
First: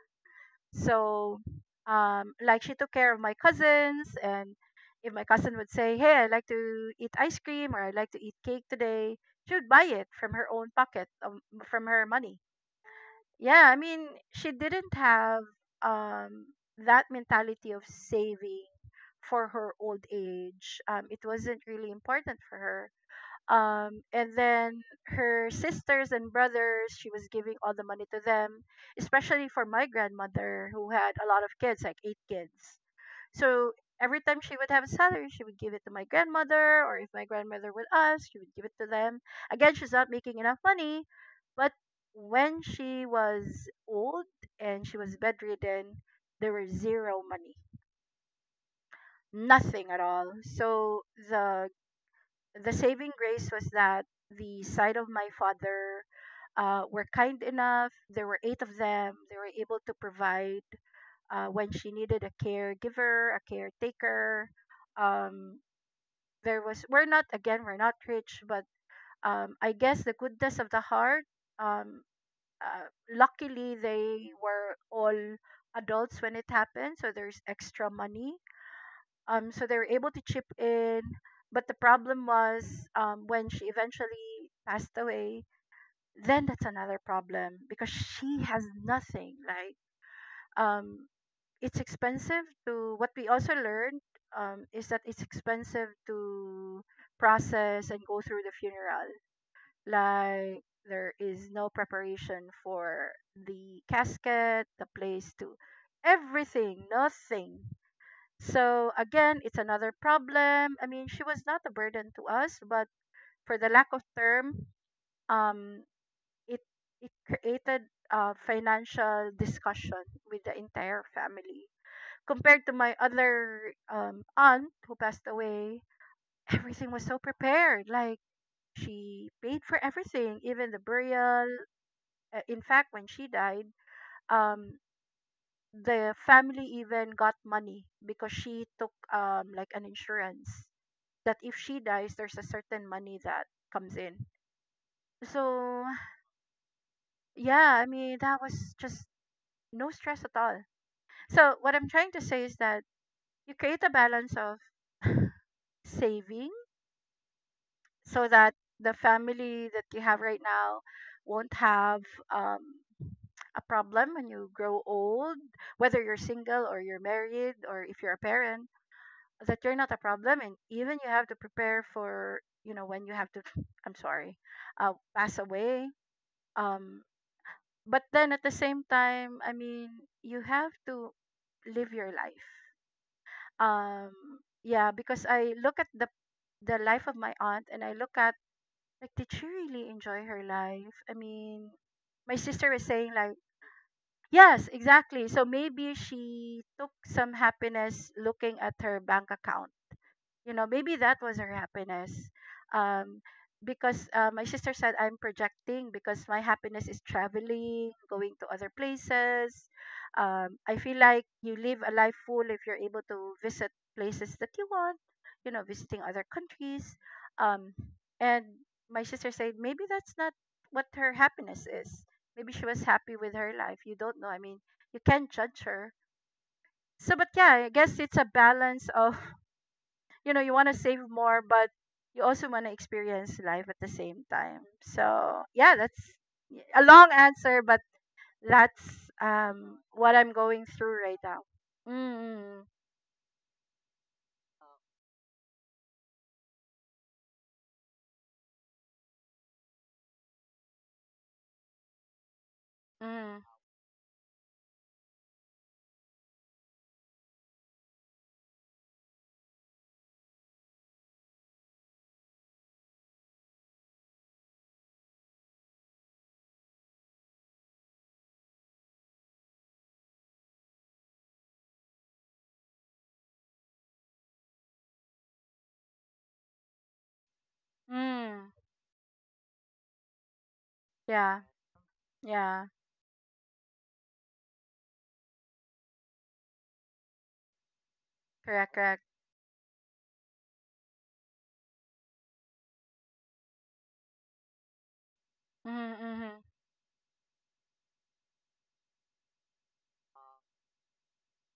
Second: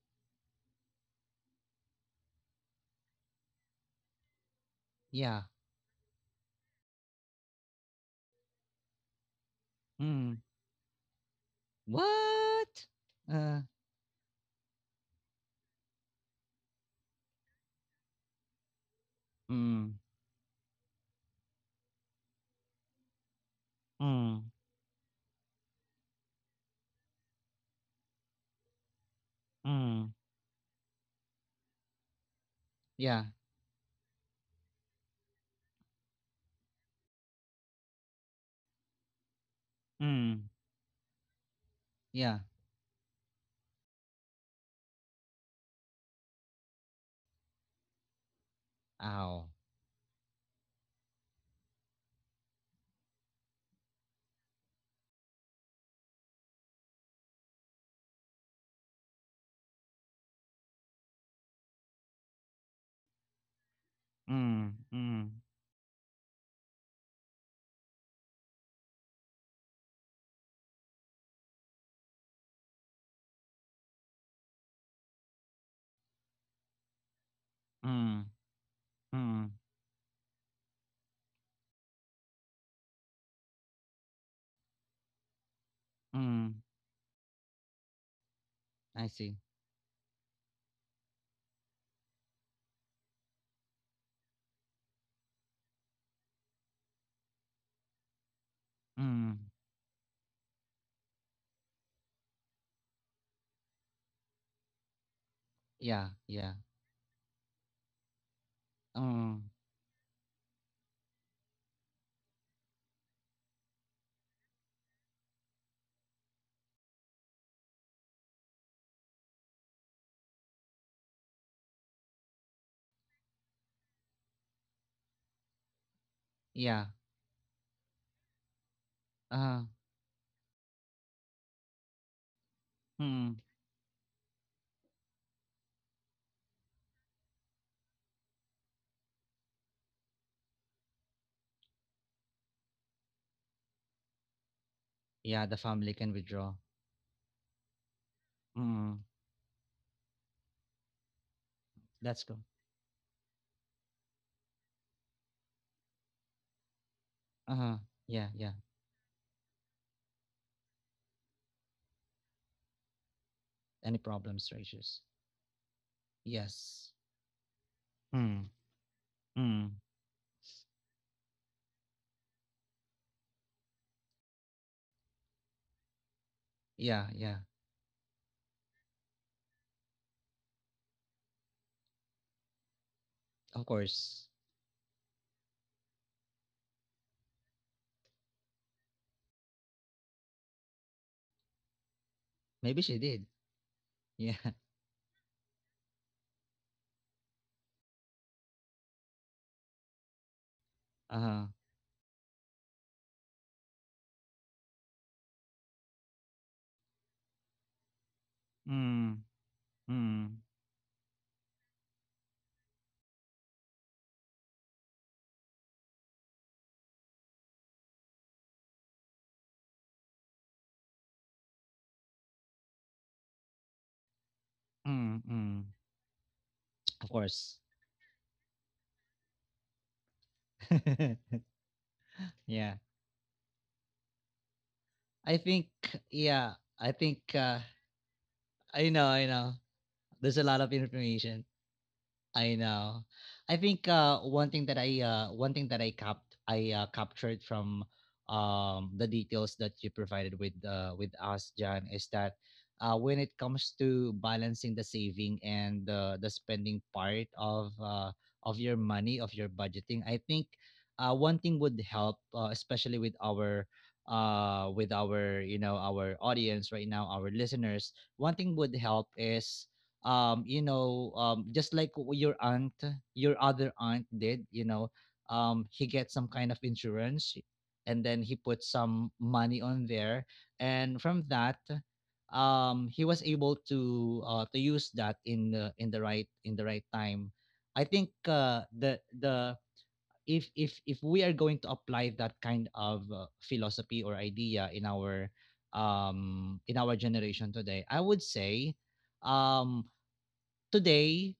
[SPEAKER 2] So, like she took care of my cousins, and if my
[SPEAKER 1] Yeah.
[SPEAKER 2] cousin would say, "Hey, I like to eat ice cream or I like to eat cake today," she would buy it from
[SPEAKER 1] Mm.
[SPEAKER 2] her own pocket, from her money.
[SPEAKER 1] What? Uh.
[SPEAKER 2] Yeah, I mean, she didn't have um that mentality of saving for her
[SPEAKER 1] Mm.
[SPEAKER 2] old age. It wasn't really important for her. And
[SPEAKER 1] Mm.
[SPEAKER 2] then her sisters and brothers, she was giving all the money to them, especially for my
[SPEAKER 1] Mm.
[SPEAKER 2] grandmother who had a lot of kids, like eight kids.
[SPEAKER 1] Yeah.
[SPEAKER 2] So every time she would have a salary, she would give it to my grandmother, or if my grandmother would ask, she would give it to them. Again, she's not making
[SPEAKER 1] Mm.
[SPEAKER 2] enough money. But
[SPEAKER 1] Yeah.
[SPEAKER 2] when she was old and she was bedridden, there was zero money,
[SPEAKER 1] Ow.
[SPEAKER 2] nothing at all. So the the saving grace was that the side of my father, were kind enough. There were eight of them. They were able to provide, when she needed a caregiver, a caretaker.
[SPEAKER 1] Mm. Mm.
[SPEAKER 2] Um, there was, we're not again we're not rich, but, I guess the goodness of the heart. Um, uh, Luckily, they were all adults when it happened, so there's extra
[SPEAKER 1] Mm,
[SPEAKER 2] money.
[SPEAKER 1] mm,
[SPEAKER 2] So they were able to chip in. But the problem was, when she eventually passed away, then
[SPEAKER 1] mm,
[SPEAKER 2] that's another problem, because she has
[SPEAKER 1] I
[SPEAKER 2] nothing.
[SPEAKER 1] see.
[SPEAKER 2] Like, um it's expensive to, what we also learned, is that it's expensive to process and go through the funeral.
[SPEAKER 1] Mm,
[SPEAKER 2] Like, there is no preparation for the casket, the place to,
[SPEAKER 1] yeah, yeah.
[SPEAKER 2] everything, nothing. So again,
[SPEAKER 1] Mm,
[SPEAKER 2] it's another problem. I mean, she was not a burden to us, but for the lack of term, um, it it created a financial discussion with the entire family. Compared to my other, aunt who passed away,
[SPEAKER 1] yeah.
[SPEAKER 2] everything was so prepared. Like, she paid
[SPEAKER 1] Uh,
[SPEAKER 2] for everything, even the burial. In fact, when she
[SPEAKER 1] mm,
[SPEAKER 2] died, um, the family even got money because she took, like an insurance that if she dies, there's a certain money that comes in.
[SPEAKER 1] yeah, the
[SPEAKER 2] So,
[SPEAKER 1] family can withdraw.
[SPEAKER 2] yeah, I mean, that was just
[SPEAKER 1] Mm,
[SPEAKER 2] no stress at all. So, what I'm trying to
[SPEAKER 1] let's go.
[SPEAKER 2] say is that you create a balance of saving,
[SPEAKER 1] Uh,
[SPEAKER 2] so
[SPEAKER 1] yeah,
[SPEAKER 2] that
[SPEAKER 1] yeah.
[SPEAKER 2] the family that you have right now won't have um, a
[SPEAKER 1] Any
[SPEAKER 2] problem when you
[SPEAKER 1] problems or
[SPEAKER 2] grow
[SPEAKER 1] issues?
[SPEAKER 2] old, whether you're single or
[SPEAKER 1] Yes.
[SPEAKER 2] you're married or if you're a
[SPEAKER 1] Mm,
[SPEAKER 2] parent, that
[SPEAKER 1] mm,
[SPEAKER 2] you're not a problem. And even you have to prepare for, when you have to, I'm sorry, pass away. Um,
[SPEAKER 1] yeah, yeah.
[SPEAKER 2] but then at the same time, I mean, you have to live your life.
[SPEAKER 1] Of course.
[SPEAKER 2] Um, yeah, because I look at the life of my aunt, and I look at, like, did she really enjoy her life? I mean, my sister
[SPEAKER 1] Maybe
[SPEAKER 2] was
[SPEAKER 1] she
[SPEAKER 2] saying,
[SPEAKER 1] did.
[SPEAKER 2] like,
[SPEAKER 1] Yeah.
[SPEAKER 2] yes, exactly. So maybe she took some happiness looking at her bank account, maybe that was
[SPEAKER 1] Uh,
[SPEAKER 2] her happiness. um because, my sister said I'm projecting, because my happiness is traveling, going to other
[SPEAKER 1] mm,
[SPEAKER 2] places.
[SPEAKER 1] mm,
[SPEAKER 2] I feel like you live a life full if you're able to visit places that you want, visiting other countries. um and my sister said maybe that's not what her happiness is. Maybe she was happy with her life, you don't know. I mean, you
[SPEAKER 1] mm,
[SPEAKER 2] can't judge
[SPEAKER 1] mm.
[SPEAKER 2] her.
[SPEAKER 1] Of
[SPEAKER 2] So but
[SPEAKER 1] course.
[SPEAKER 2] yeah, I guess it's a balance of, you want to save more, but you also want to
[SPEAKER 1] Yeah.
[SPEAKER 2] experience life at the same time.
[SPEAKER 1] I
[SPEAKER 2] So,
[SPEAKER 1] think,
[SPEAKER 2] yeah, that's
[SPEAKER 1] yeah,
[SPEAKER 2] a
[SPEAKER 1] I
[SPEAKER 2] long
[SPEAKER 1] think,
[SPEAKER 2] answer, but
[SPEAKER 1] I
[SPEAKER 2] that's,
[SPEAKER 1] know, I know
[SPEAKER 2] what I'm
[SPEAKER 1] there's a lot
[SPEAKER 2] going
[SPEAKER 1] of
[SPEAKER 2] through right now.
[SPEAKER 1] information. I
[SPEAKER 2] Mm,
[SPEAKER 1] know. I think, one thing that I one thing that I capped I captured from the details that you provided with us, John, is that when it
[SPEAKER 2] mm,
[SPEAKER 1] comes to balancing the saving and the spending part of your money, of your budgeting, I think one thing would help, especially with our with our, you know, our audience right now, our listeners, one thing would help is, you know, just like your aunt, your other aunt did, you know, he gets some kind of insurance, and then he
[SPEAKER 2] mm.
[SPEAKER 1] put some money on there, and from
[SPEAKER 2] Yeah,
[SPEAKER 1] that,
[SPEAKER 2] yeah,
[SPEAKER 1] he was able to use that in the in the right time. I think
[SPEAKER 2] correct, correct.
[SPEAKER 1] the if we are going to apply that kind of philosophy or idea
[SPEAKER 2] Mm, mm-hmm,
[SPEAKER 1] in our generation today, I would say, um today,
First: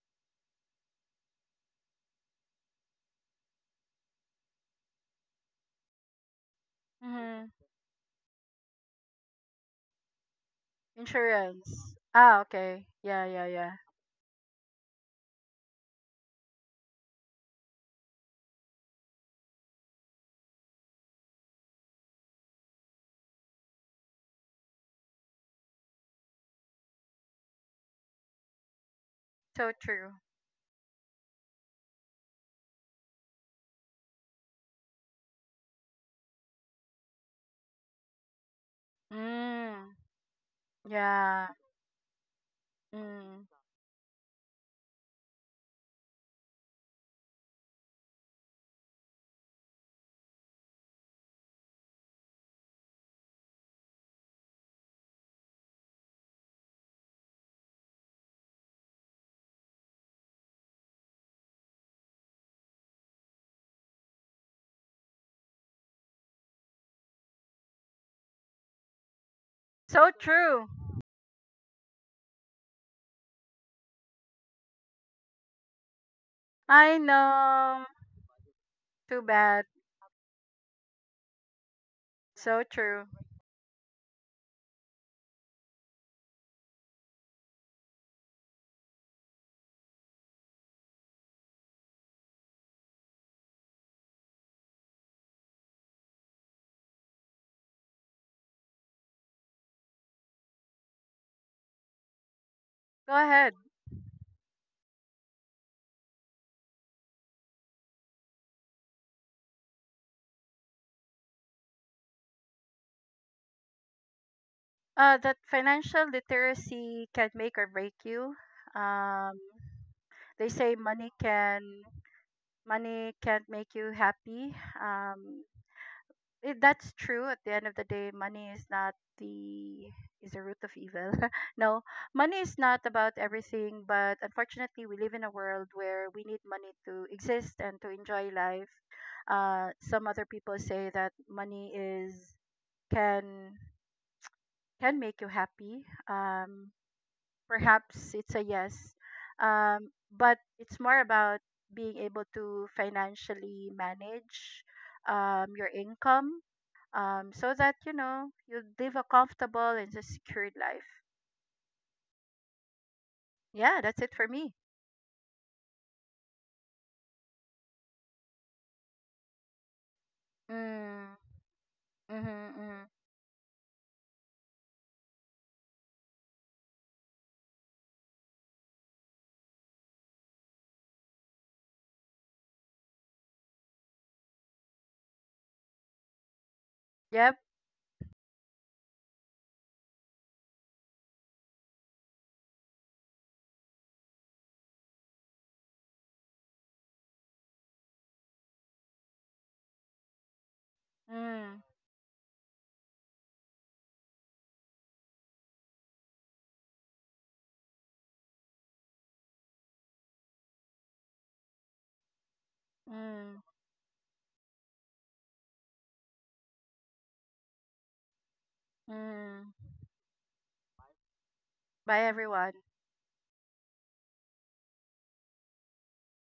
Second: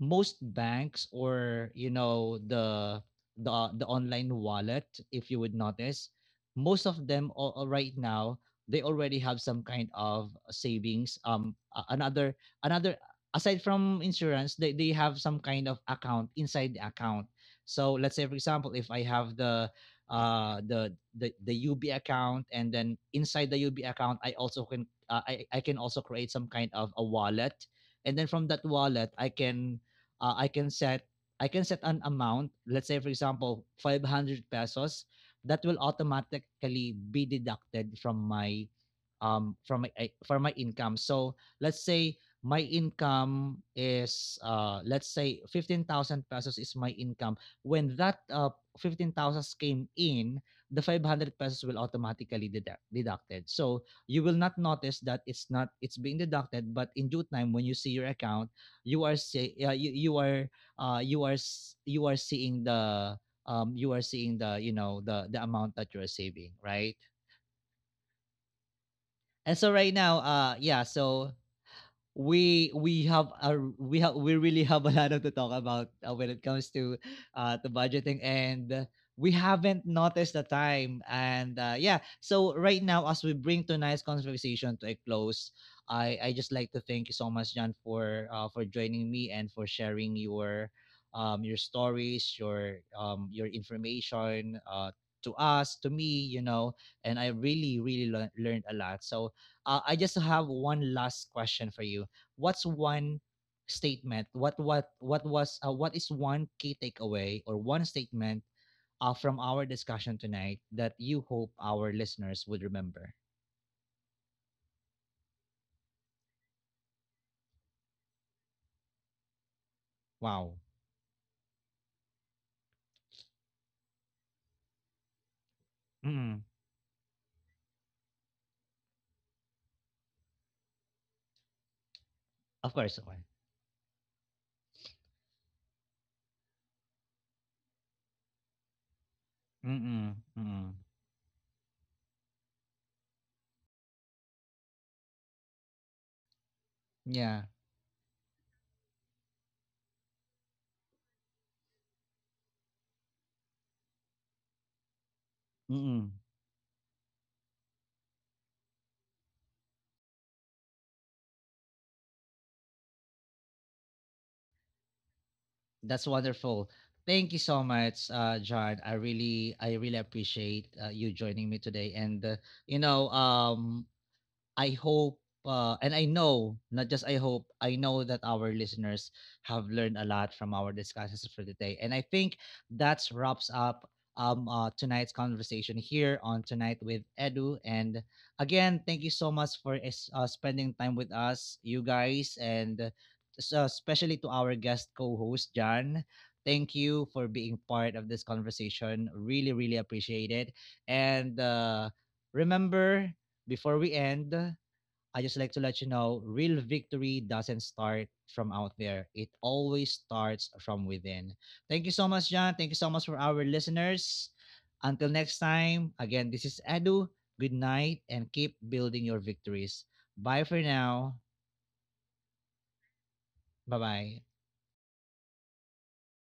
[SPEAKER 1] most banks, or you know, the online wallet, if you would notice, most of them
[SPEAKER 2] mm-hmm.
[SPEAKER 1] all right now, they already have some kind of savings,
[SPEAKER 2] Insurance.
[SPEAKER 1] another,
[SPEAKER 2] Ah, okay.
[SPEAKER 1] another
[SPEAKER 2] Yeah, yeah,
[SPEAKER 1] aside
[SPEAKER 2] yeah.
[SPEAKER 1] from insurance. They have some kind of account inside the account. So let's say, for example, if I have the uh the the ub account, and then inside the ub account, I also can, uh, I can also create some kind of a wallet, and then from that wallet I
[SPEAKER 2] So
[SPEAKER 1] can,
[SPEAKER 2] true.
[SPEAKER 1] I can set, I can set an amount, let's say for example, 500 pesos that will automatically be deducted from my from my
[SPEAKER 2] Mm,
[SPEAKER 1] from my income. So
[SPEAKER 2] yeah.
[SPEAKER 1] let's say my
[SPEAKER 2] Mm.
[SPEAKER 1] income is, uh, let's say, 15,000 pesos is my income. When that 15,000 came in, the 500 pesos will automatically deducted. So you will not notice that it's not it's being deducted, but in due time when you see your account, you are say, uh, you are you are you are seeing the you are seeing, the you know, the amount that you are saving, right? And so right
[SPEAKER 2] So
[SPEAKER 1] now, uh,
[SPEAKER 2] true.
[SPEAKER 1] yeah, so we have a, we really have a lot of to talk about when it comes
[SPEAKER 2] I
[SPEAKER 1] to
[SPEAKER 2] know.
[SPEAKER 1] budgeting, and
[SPEAKER 2] Too
[SPEAKER 1] we
[SPEAKER 2] bad.
[SPEAKER 1] haven't noticed the time, and yeah, so
[SPEAKER 2] So
[SPEAKER 1] right now,
[SPEAKER 2] true.
[SPEAKER 1] as we bring tonight's conversation to a close, I just like to thank you so much, John, for joining me and for sharing your, your stories, your, your information, to us, to me, you know. And I really, really learned a lot. So I just have one last question for you. What's
[SPEAKER 2] Go
[SPEAKER 1] one
[SPEAKER 2] ahead.
[SPEAKER 1] statement, what was, what is one key takeaway or one statement from our discussion tonight that you hope our listeners would remember?
[SPEAKER 2] That financial literacy can make or break you. Um, they
[SPEAKER 1] Wow.
[SPEAKER 2] say money can 't make you happy.
[SPEAKER 1] Mm.
[SPEAKER 2] That's true. At the end of the day, money is not the, is the root of evil. No, money is
[SPEAKER 1] Of
[SPEAKER 2] not
[SPEAKER 1] course.
[SPEAKER 2] about
[SPEAKER 1] Okay.
[SPEAKER 2] everything. But unfortunately, we live in a world where we need money to exist and to enjoy life. Some
[SPEAKER 1] Mm-mm.
[SPEAKER 2] other people
[SPEAKER 1] Mm-mm.
[SPEAKER 2] say that money is can can make you happy. Um,
[SPEAKER 1] Yeah.
[SPEAKER 2] Perhaps it's a yes. Um, but it's more about being able to financially manage your
[SPEAKER 1] Mm-mm.
[SPEAKER 2] income, so that, you live a comfortable and a secured life. Yeah, that's it for me.
[SPEAKER 1] That's wonderful. Thank you so much, John, I really, I really appreciate you
[SPEAKER 2] Mm,
[SPEAKER 1] joining me today, and
[SPEAKER 2] mm-hmm,
[SPEAKER 1] you
[SPEAKER 2] mm.
[SPEAKER 1] know, I hope, and I know, not just I hope, I know that our listeners have learned a lot from our discussions for today. And I think that wraps up, tonight's conversation here on Tonight with
[SPEAKER 2] Yep.
[SPEAKER 1] Edu. And again, thank you so much for spending time with us, you guys, and especially to our guest co host, John. Thank you for being part of this conversation. Really, really appreciate it. And
[SPEAKER 2] Mm,
[SPEAKER 1] remember, before we end, I just like to let you know, real victory doesn't start from out there. It always starts from within. Thank you so much, John. Thank you so much for
[SPEAKER 2] mm,
[SPEAKER 1] our listeners. Until next time, again, this is Edu. Good night and keep building your
[SPEAKER 2] mm.
[SPEAKER 1] victories. Bye for now.
[SPEAKER 2] Bye, everyone.
[SPEAKER 1] Bye bye.